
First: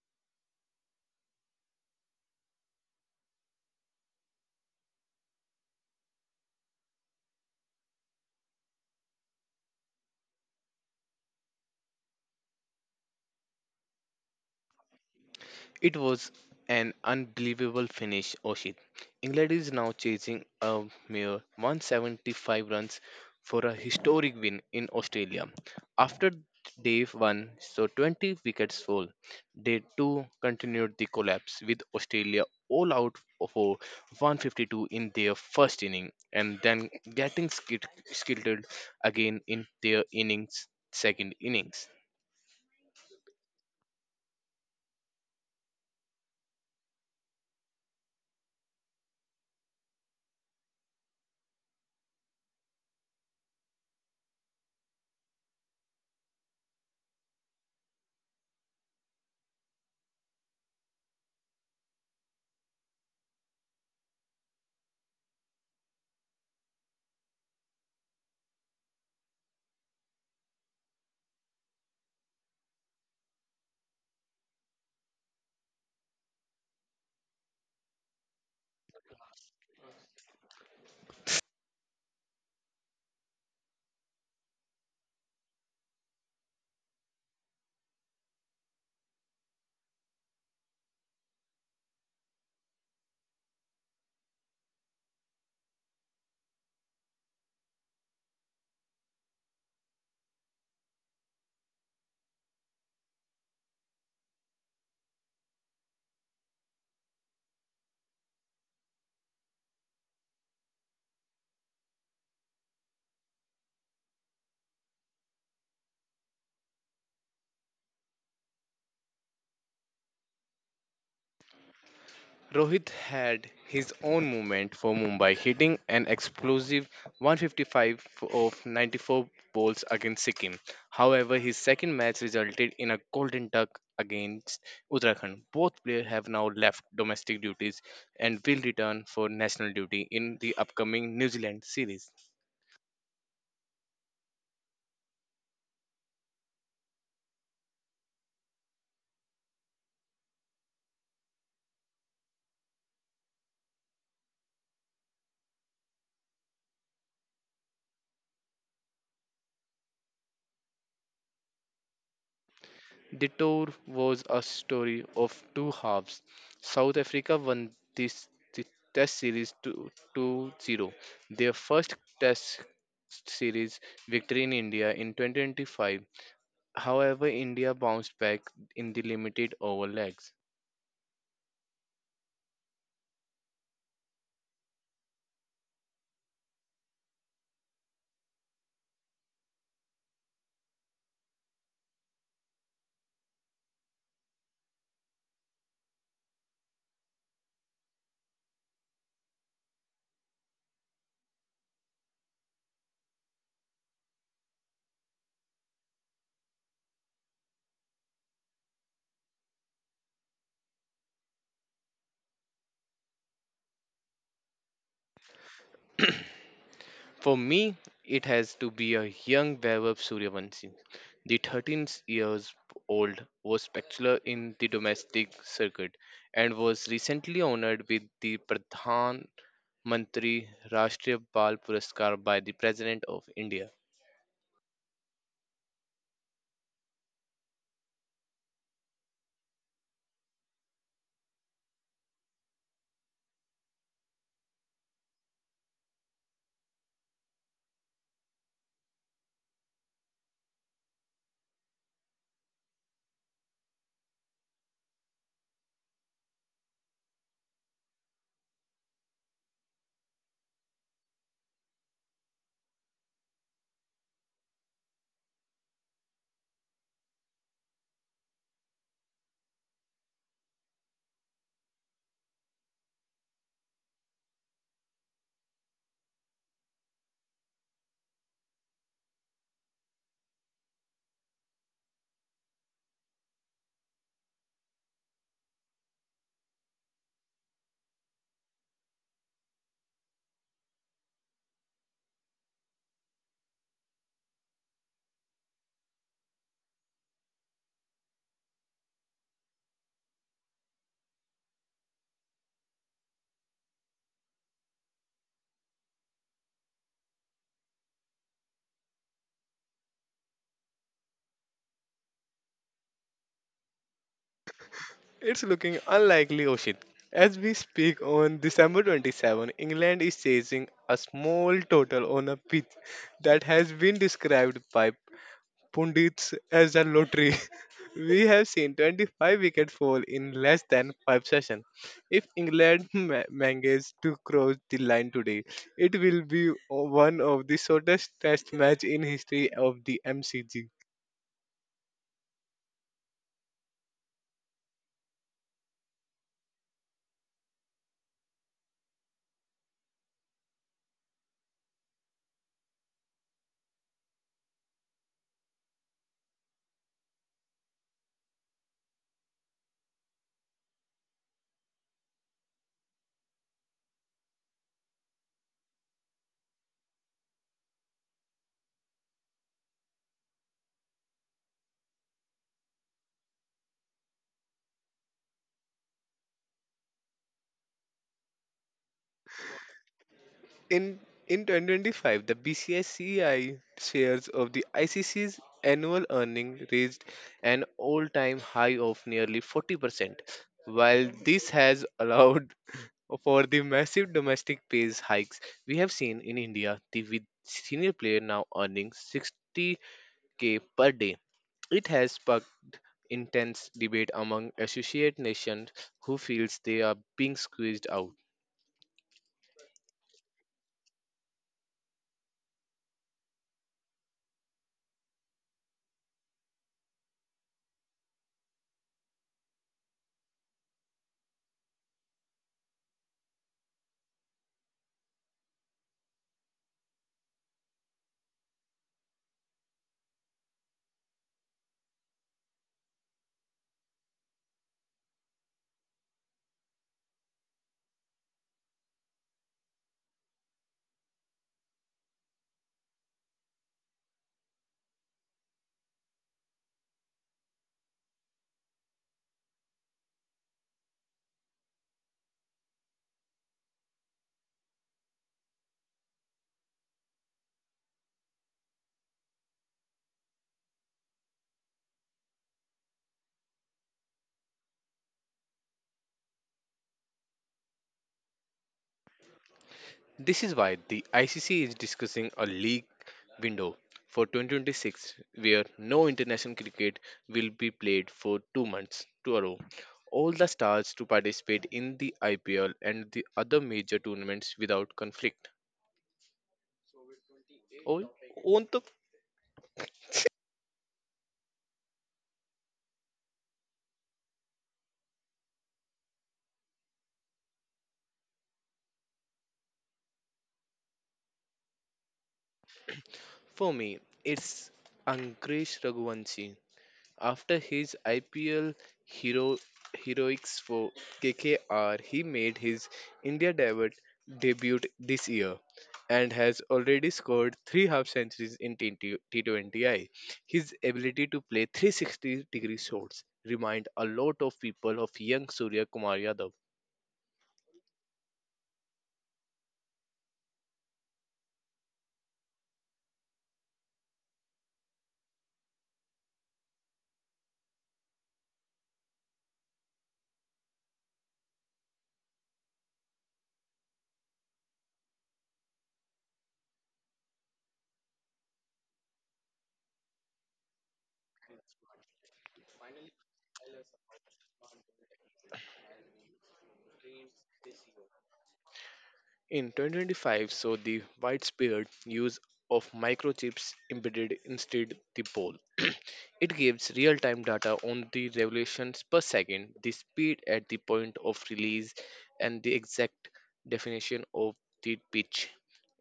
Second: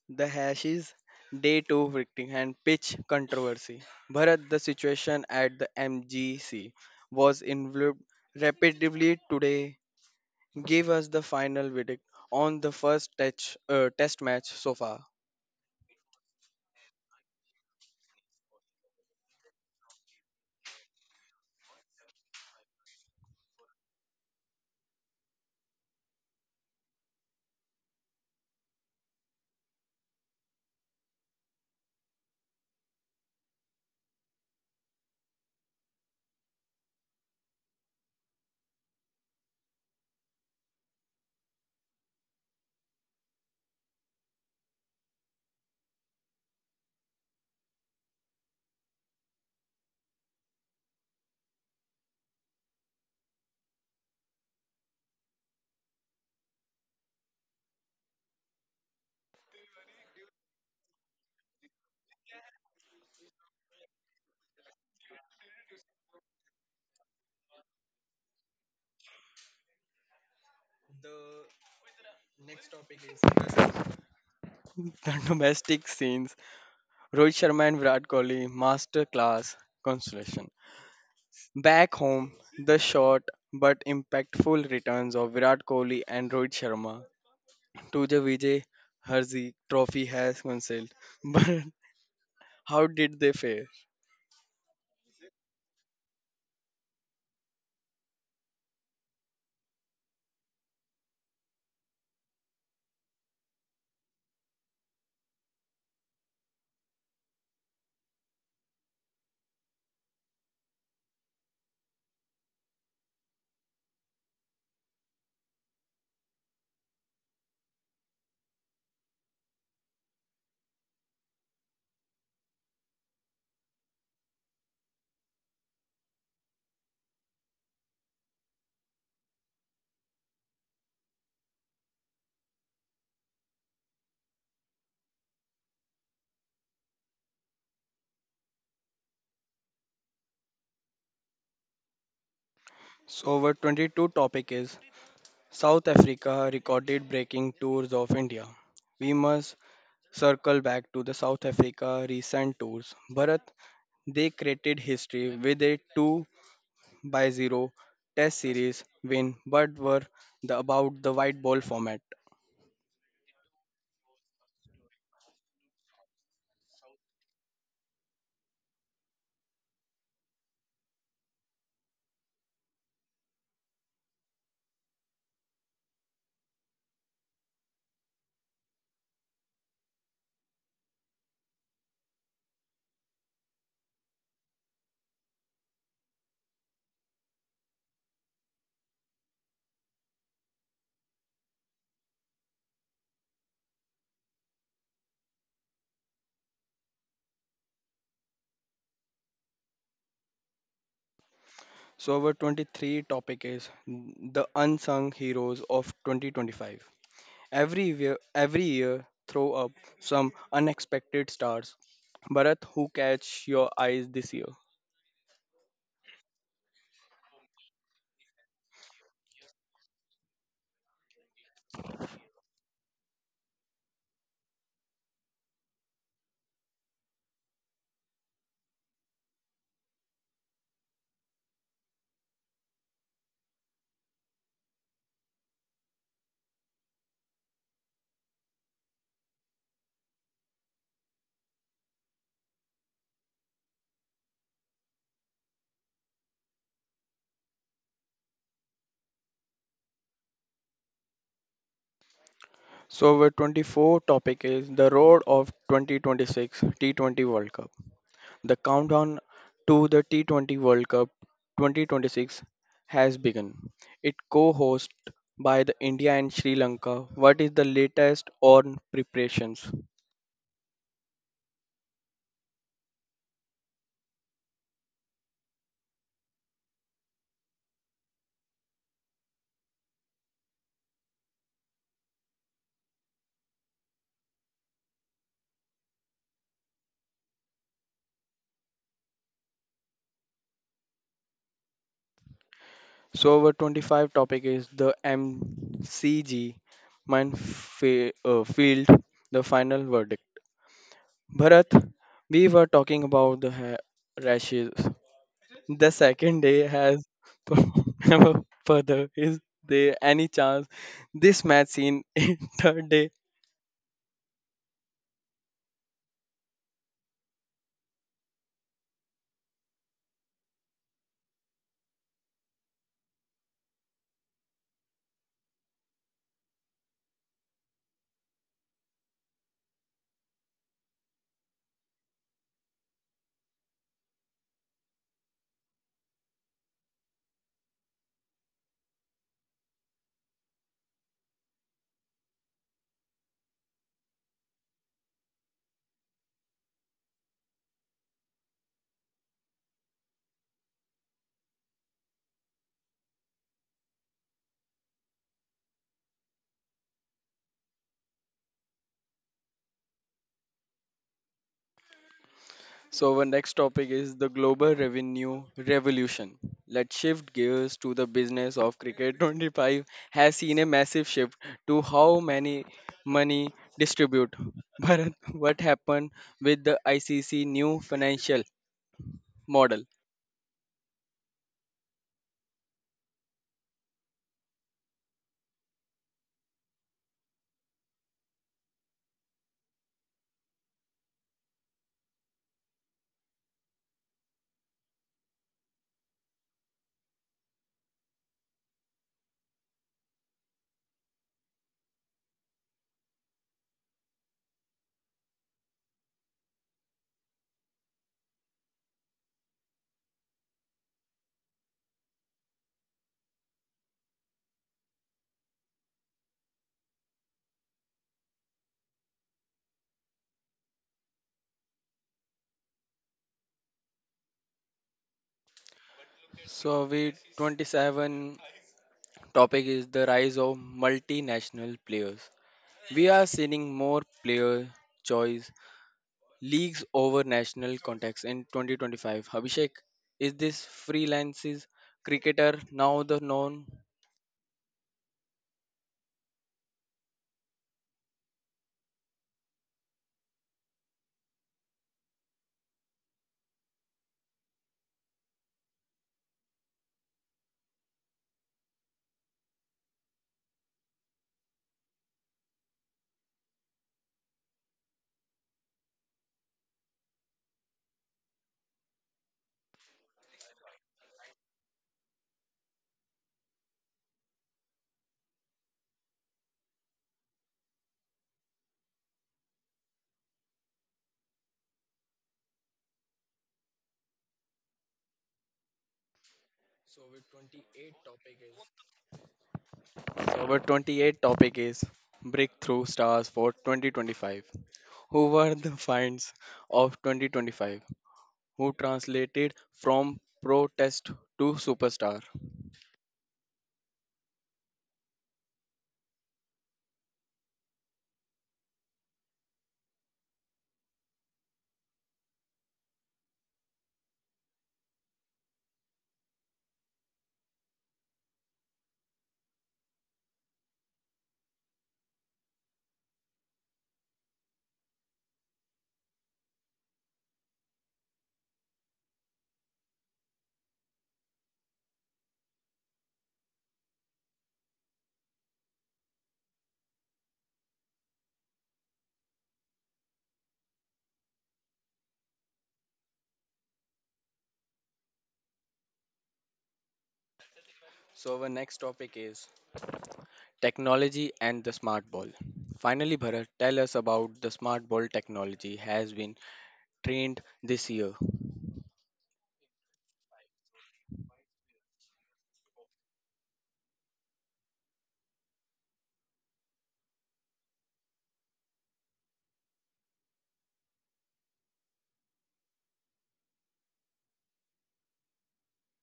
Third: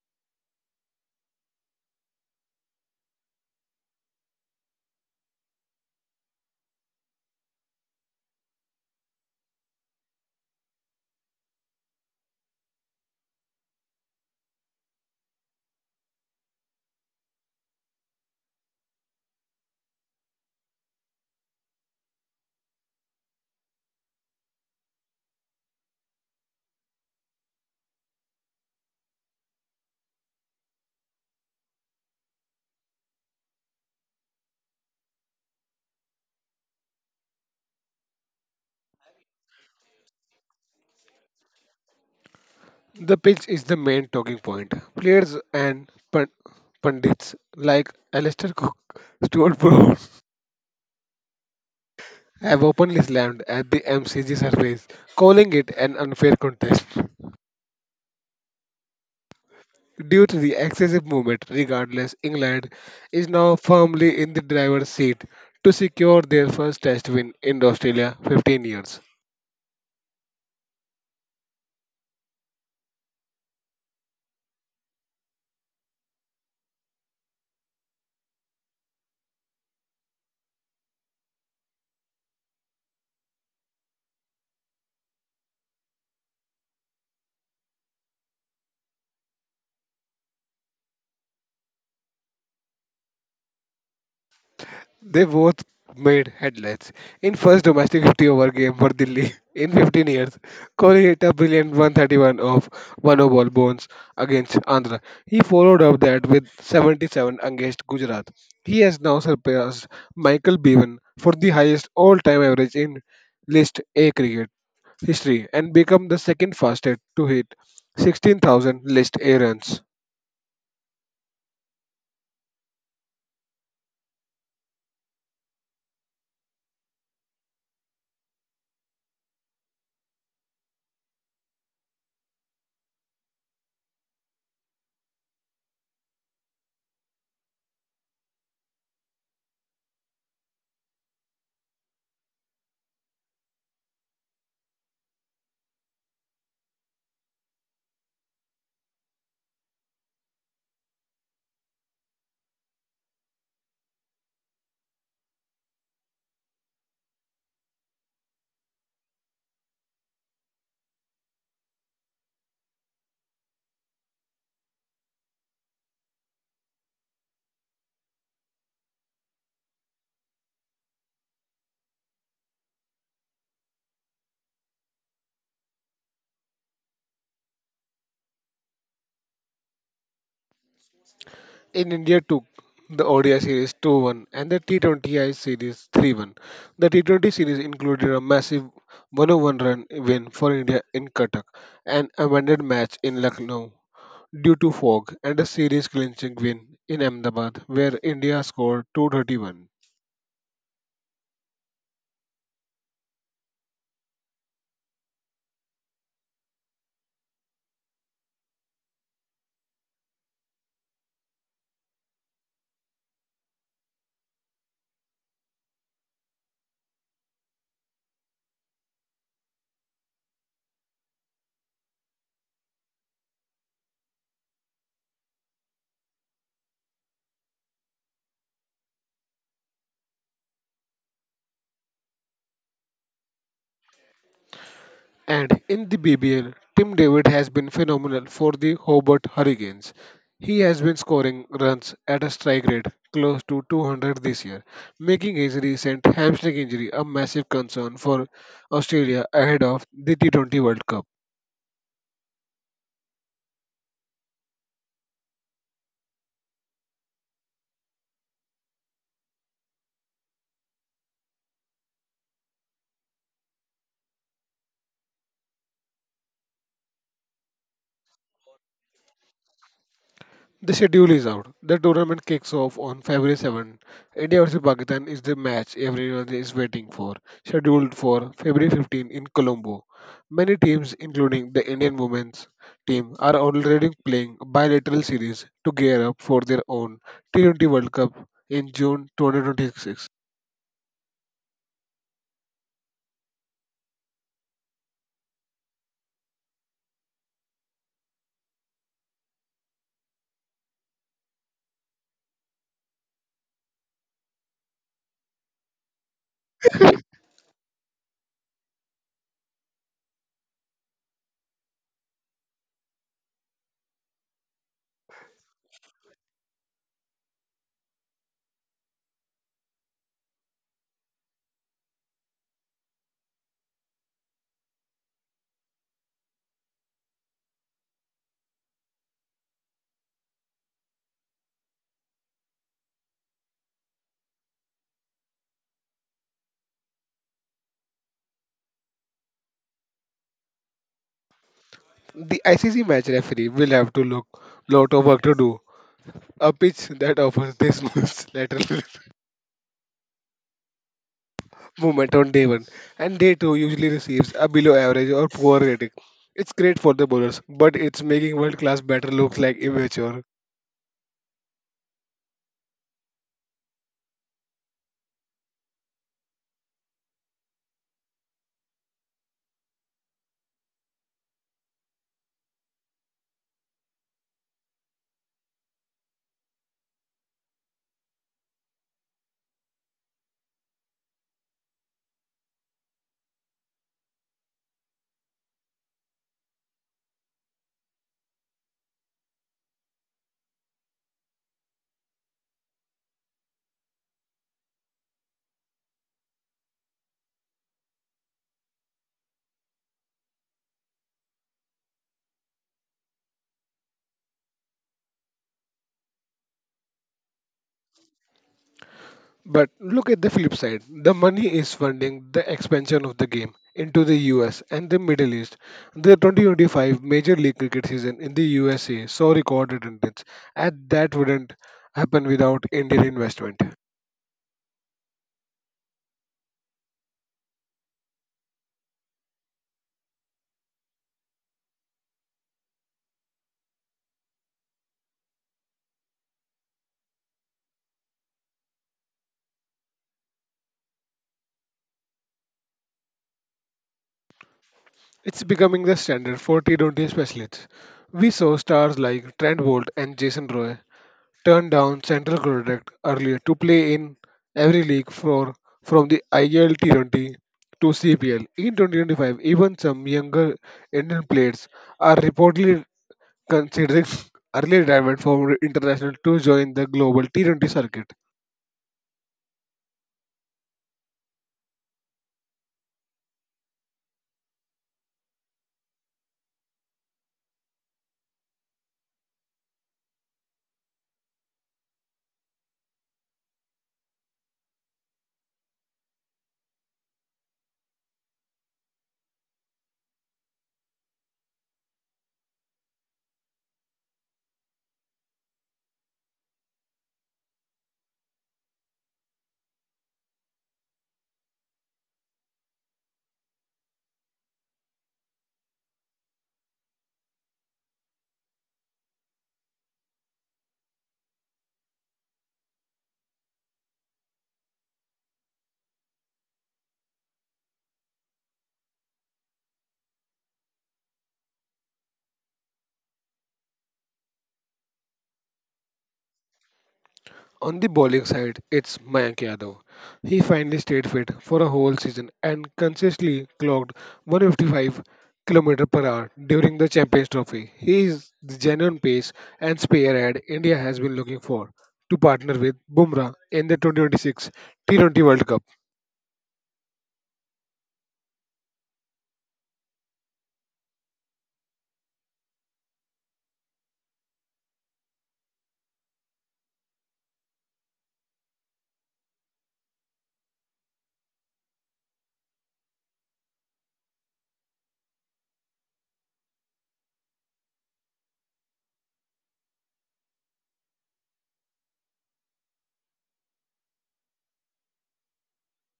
Speaker 1: the hash is day two victim and pitch controversy. Bharat, the situation at the MGC was involved repeatedly today. Give us the final verdict on the first test match so far.
Speaker 2: It was an unbelievable finish, Oshit. England is now chasing a mere 175 runs for a historic win in Australia. After day 1 saw 20 wickets fall, day 2 continued the collapse with Australia all out for 152 in their first inning and then getting skittled again in their innings second innings.
Speaker 3: The pitch is the main talking point. Players and pundits like Alistair Cook, Stuart Broad have openly slammed at the MCG surface, calling it an unfair contest. Due to the excessive movement, regardless, England is now firmly in the driver's seat to secure their first Test win in Australia 15 years.
Speaker 1: The next topic is the domestic scenes. Rohit Sharma and Virat Kohli masterclass consolation. Back home, the short but impactful returns of Virat Kohli and Rohit Sharma to the Vijay Harsey Trophy has cancelled. But how did they fare?
Speaker 3: They both made headlines. In first domestic 50 over game for Delhi in 15 years, Kohli hit a brilliant 131 of one ball bones against Andhra. He followed up that with 77 against Gujarat. He has now surpassed Michael Bevan for the highest all-time average in List A cricket history and become the second fastest to hit 16,000 List A runs.
Speaker 2: Rohit had his own moment for Mumbai, hitting an explosive 155 of 94 balls against Sikkim. However, his second match resulted in a golden tuck against Uttarakhand. Both players have now left domestic duties and will return for national duty in the upcoming New Zealand series.
Speaker 1: So our 22 topic is South Africa recorded breaking tours of India. We must circle back to the South Africa recent tours. Bharat, they created history with a 2 by 0 test series win but were the, about the white ball format.
Speaker 2: The tour was a story of two halves. South Africa won this Test series 2-0. Their first Test series victory in India in 2025. However, India bounced back in the limited over legs.
Speaker 3: In India took the ODI series 2-1 and the T20I series 3-1. The T20 series included a massive 101 run win for India in Cuttack, an amended match in Lucknow due to fog, and a series clinching win in Ahmedabad where India scored 231.
Speaker 1: So our 23 topic is the unsung heroes of 2025. Every year, throw up some unexpected stars. Bharat, who catch your eyes this year?
Speaker 2: For me, it has to be a young Vaibhav Suryavanshi. The 13 years old was spectacular in the domestic circuit and was recently honored with the Pradhan Mantri Rashtriya Bal Puraskar by the President of India.
Speaker 3: And in the BBL, Tim David has been phenomenal for the Hobart Hurricanes. He has been scoring runs at a strike rate close to 200 this year, making his recent hamstring injury a massive concern for Australia ahead of the T20 World Cup.
Speaker 1: So, our 24 topic is the road of 2026 T20 World Cup. The countdown to the T20 World Cup 2026 has begun. It co-hosted by the India and Sri Lanka. What is the latest on preparations?
Speaker 3: The schedule is out. The tournament kicks off on February 7th. India vs Pakistan is the match everyone is waiting for, scheduled for February 15 in Colombo. Many teams, including the Indian women's team, are already playing bilateral series to gear up for their own T20 World Cup in June 2026.
Speaker 1: So our 25 topic is the MCG mind field the final verdict. Bharat, we were talking about the rashes. The second day has never further. Is there any chance this match seen in third day?
Speaker 2: It's looking unlikely, Oshit. As we speak on December 27, England is chasing a small total on a pitch that has been described by pundits as a lottery. We have seen 25 wicket fall in less than 5 sessions. If England manages to cross the line today, it will be one of the shortest test match in history of the MCG.
Speaker 3: The ICC match referee will have to look lot of work to do. A pitch that offers this much lateral movement on day one, and day two usually receives a below average or poor rating. It's great for the bowlers, but it's making world class batter look like immature.
Speaker 1: So, our next topic is the global revenue revolution. Let's shift gears to the business of cricket. 25 has seen a massive shift to how many money distribute. Bharat, what happened with the ICC new financial model?
Speaker 2: In in 2025, the BCCI shares of the ICC's annual earning reached an all-time high of nearly 40%. While this has allowed for the massive domestic pay hikes we have seen in India, the with senior player now earning 60K per day. It has sparked intense debate among associate nations who feels they are being squeezed out.
Speaker 3: But look at the flip side. The money is funding the expansion of the game into the US and the Middle East. The 2025 Major League Cricket season in the USA saw record attendance, and that wouldn't happen without Indian investment.
Speaker 1: So, we 27 topic is the rise of multinational players. We are seeing more player choice leagues over national context in 2025. Abhishek, is this freelances cricketer now the known.
Speaker 3: It's becoming the standard for T20 specialists. We saw stars like Trent Bolt and Jason Roy turned down Central Connecticut earlier to play in every league for from the IL 20 to CPL. In 2025, even some younger Indian players are reportedly considering early retirement from international to join the global T20 circuit.
Speaker 2: This is why the ICC is discussing a league window for 2026 where no international cricket will be played for 2 months to a row. All the stars to participate in the IPL and the other major tournaments without conflict.
Speaker 1: So our 28
Speaker 2: Oh,
Speaker 1: topic is
Speaker 2: Ontuk
Speaker 1: so our 28 topic is breakthrough stars for 2025. Who were the finds of 2025? Who translated from protest to superstar?
Speaker 2: for me, it's Ankush Raghuvanshi. After his IPL hero heroics for KKR, he made his India debut this year and has already scored three half centuries in t T20I. His ability to play 360 degree shots remind a lot of people of young Surya Kumar Yadav.
Speaker 3: On the bowling side, it's Mayank Yadav. He finally stayed fit for a whole season and consistently clocked 155 km/h per hour during the Champions Trophy. He is the genuine pace and spearhead India has been looking for to partner with Bumrah in the 2026 T20 World Cup.
Speaker 1: So our next topic is technology and the smart ball. Finally, Bharat, tell us about the smart ball technology has been trained this year.
Speaker 2: In 2025, saw the widespread use of microchips embedded instead the pole. It gives real-time data on the revolutions per second, the speed at the point of release, and the exact definition of the pitch.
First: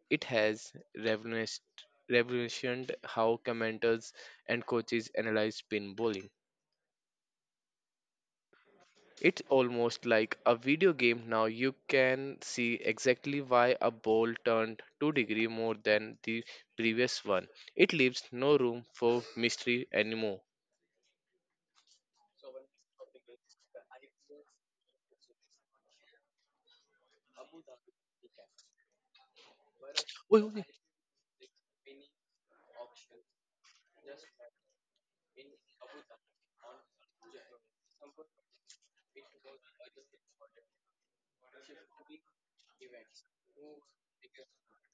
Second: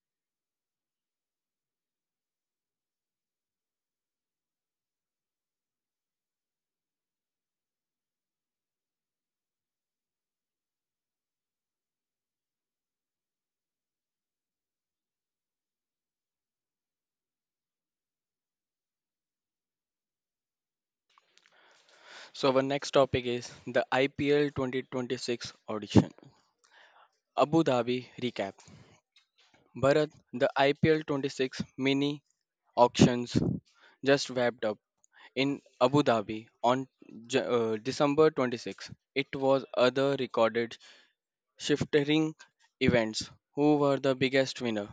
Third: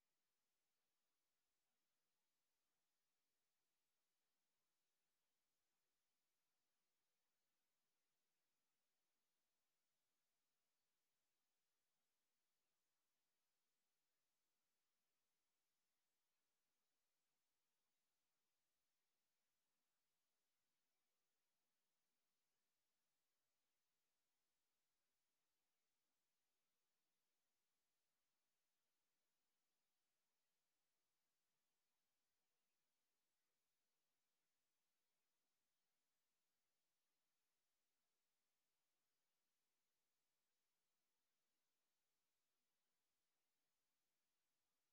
Speaker 2: It has revolutionized revolutioned how commenters and coaches analyze spin bowling. It's almost like a video game now. You can see exactly why a ball turned 2-degree more than the previous one. It leaves no room for mystery anymore.
Speaker 1: So, our next topic is the IPL 2026 audition. Abu Dhabi recap. Bharat,
Speaker 2: Oi,
Speaker 1: the
Speaker 2: oi.
Speaker 1: IPL 26 mini auctions just wrapped up in Abu Dhabi on December 26th. It was other recorded shifting events. Who were the biggest winner?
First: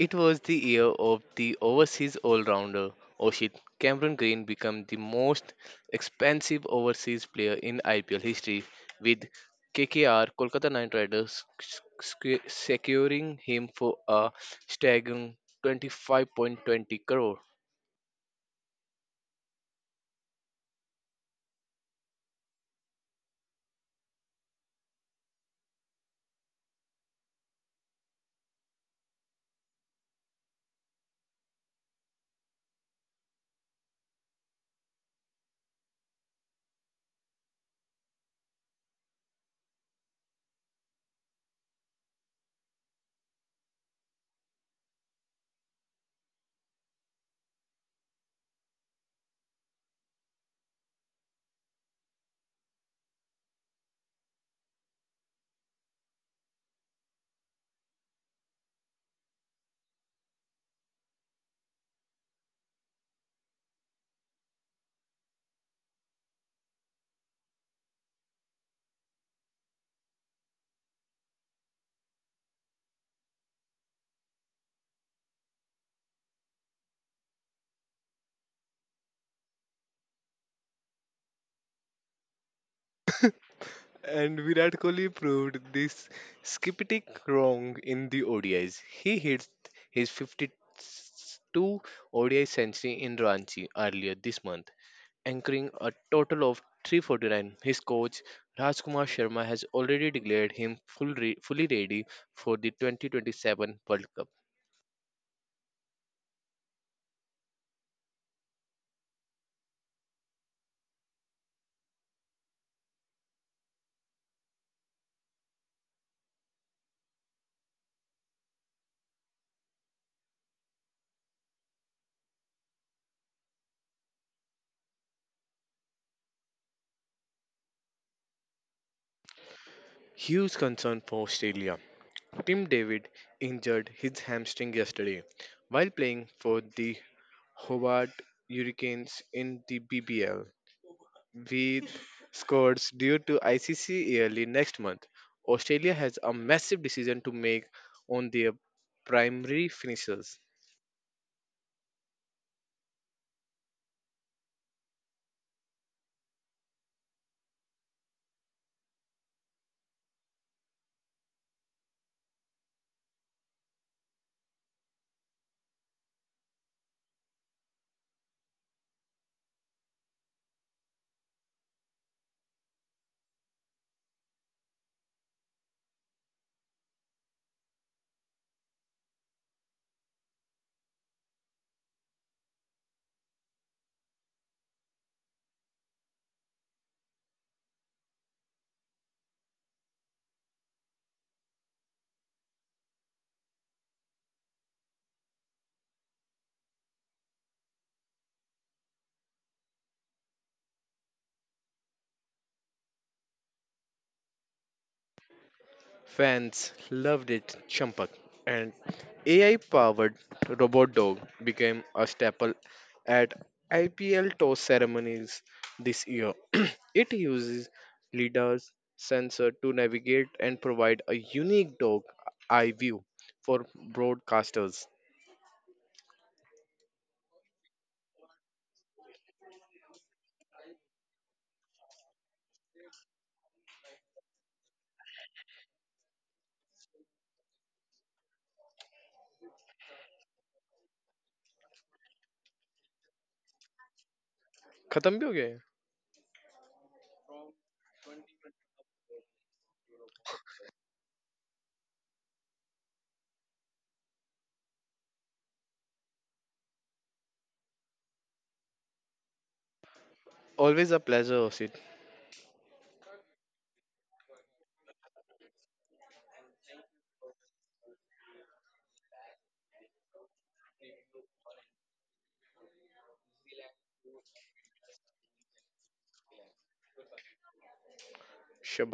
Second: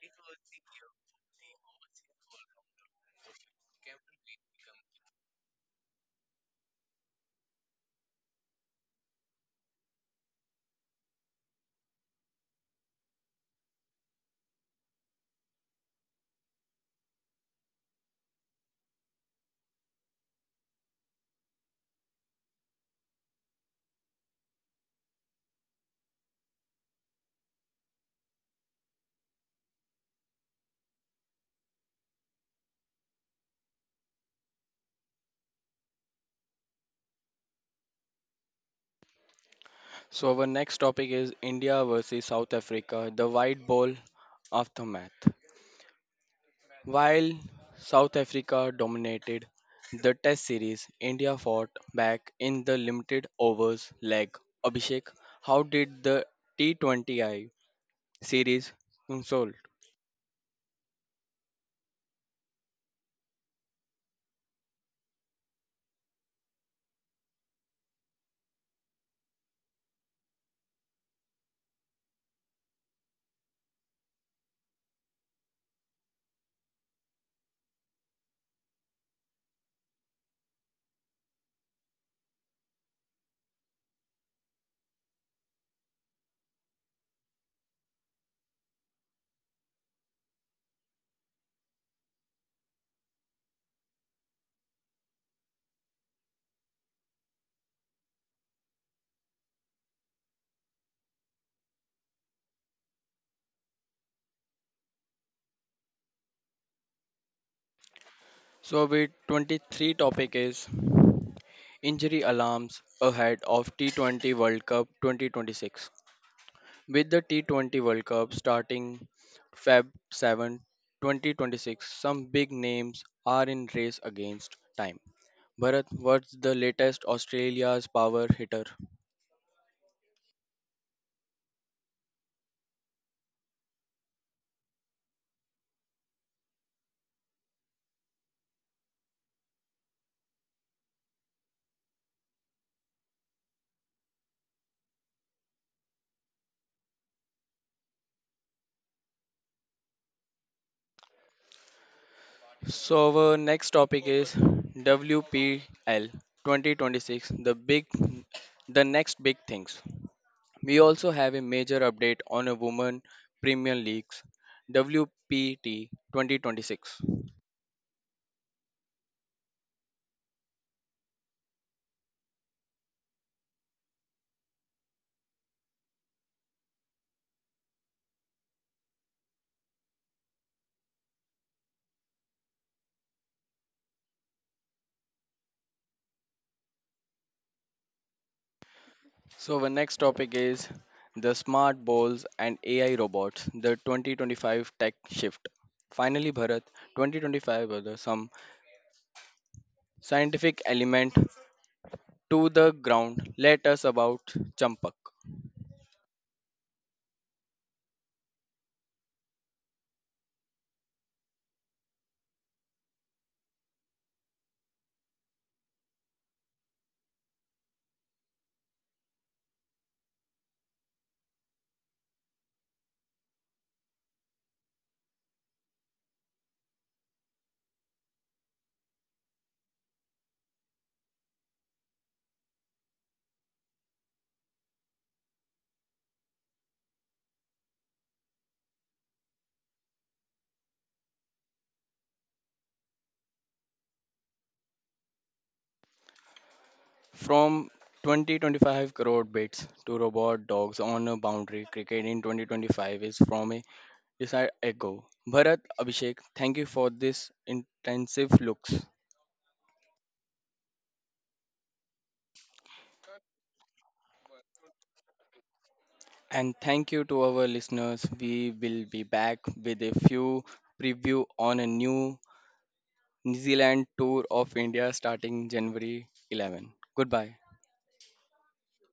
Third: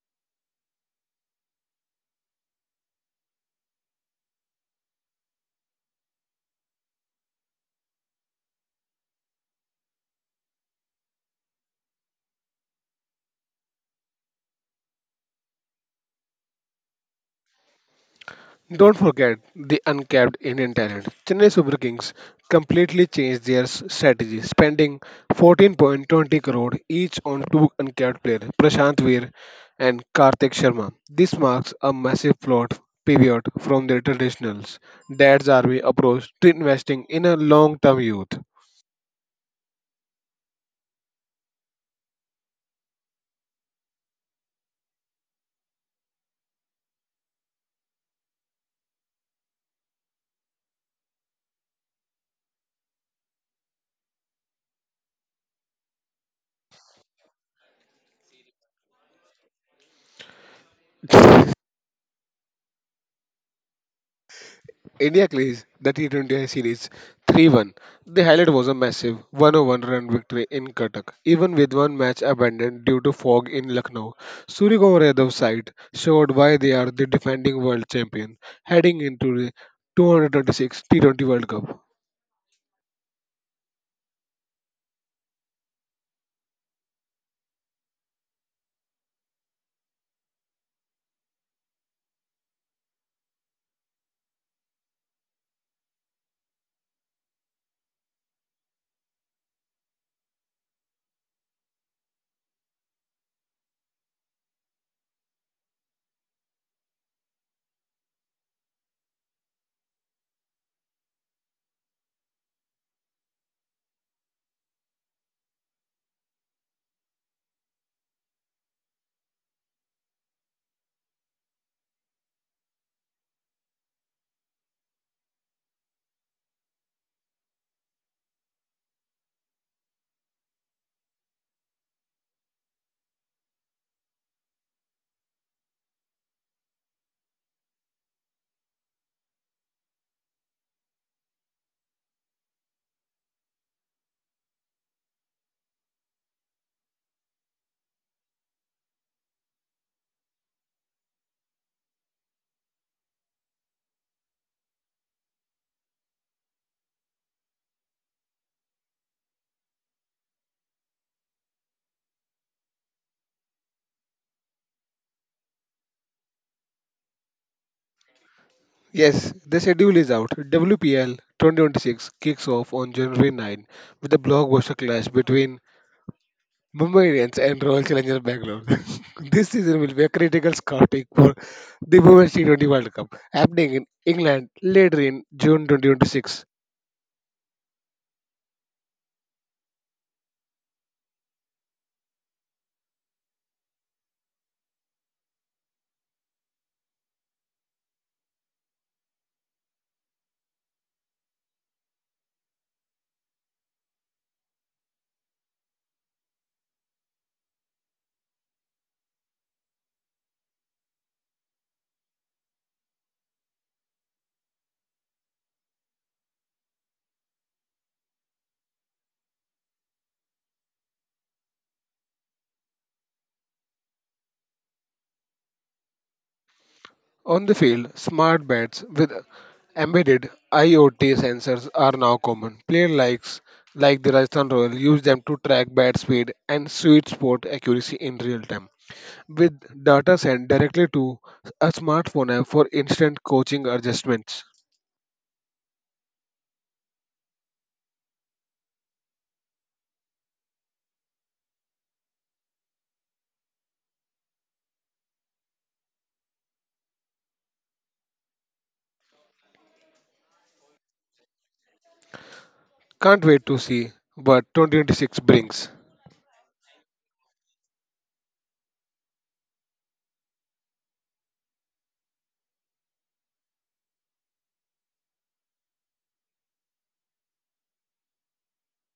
Speaker 2: It was the year of the overseas all-rounder. Oshit, Cameron Green became the most expensive overseas player in IPL history, with KKR Kolkata Knight Riders securing him for a staggering 25.20 crore.
Speaker 3: Don't forget the uncapped Indian talent. Chennai Super Kings completely changed their strategy, spending 14.20 crore each on two uncapped players, Prashant Veer and Karthik Sharma. This marks a massive plot pivot from their traditionals. Dad's Army approach to investing in a long-term youth.
Speaker 1: So our next topic is India versus South Africa, the white ball aftermath. While South Africa dominated the Test series, India fought back in the limited overs leg. Abhishek, how did the T20I series console?
Speaker 3: India clinched the T20 series 3-1. The highlight was a massive 101 run victory in Cuttack, even with one match abandoned due to fog in Lucknow. Surya Kumar Yadav's side showed why they are the defending world champion heading into the 226 T20 World Cup.
Speaker 2: And Virat Kohli proved this skeptic wrong in the ODIs. He hit his 52 ODI century in Ranchi earlier this month, anchoring a total of 349. His coach Rajkumar Sharma has already declared him fully ready for the 2027 World Cup.
Speaker 1: So, with 23 topic is injury alarms ahead of T20 World Cup 2026. With the T20 World Cup starting Feb 7th, 2026, some big names are in race against time. Bharat, what's the latest Australia's power hitter?
Speaker 2: Huge concern for Australia. Tim David injured his hamstring yesterday while playing for the Hobart Hurricanes in the BBL with scores due to ICC early next month. Australia has a massive decision to make on their primary finishers.
Speaker 1: So our next topic is WPL 2026, the big, the next big things. We also have a major update on a woman Premier Leagues WPT 2026.
Speaker 3: Yes, the schedule is out. WPL 2026 kicks off on January 9 with a blockbuster clash between Mumbai Indians and Royal Challengers Bangalore. This season will be a critical scouting for the Women's T20 World Cup happening in England later in June 2026.
Speaker 1: So our next topic is the smart balls and AI robots, the 2025 tech shift. Finally, Bharat, 2025 was some scientific element to the ground. Let us about Champak.
Speaker 2: Fans loved it, Champak, and AI powered robot dog became a staple at IPL toss ceremonies this year. It uses LIDAR's sensor to navigate and provide a unique dog eye view for broadcasters.
Speaker 3: On the field, smart bats with embedded IoT sensors are now common. Players like the Rajasthan Royals use them to track bat speed and sweet spot accuracy in real time, with data sent directly to a smartphone app for instant coaching adjustments.
Speaker 2: खत्म भी हो गया है?
Speaker 1: From 2025 crore bits to robot dogs on a boundary cricket in 2025 is from a decide ago. Bharat Abhishek, thank you for this intensive looks.
Speaker 2: Always a pleasure,
Speaker 3: Can't wait to see what 2026 brings.
Speaker 1: And thank you to our listeners. We will be back with a few preview on a new New Zealand tour of India starting January 11th. Goodbye.
Speaker 2: Osit.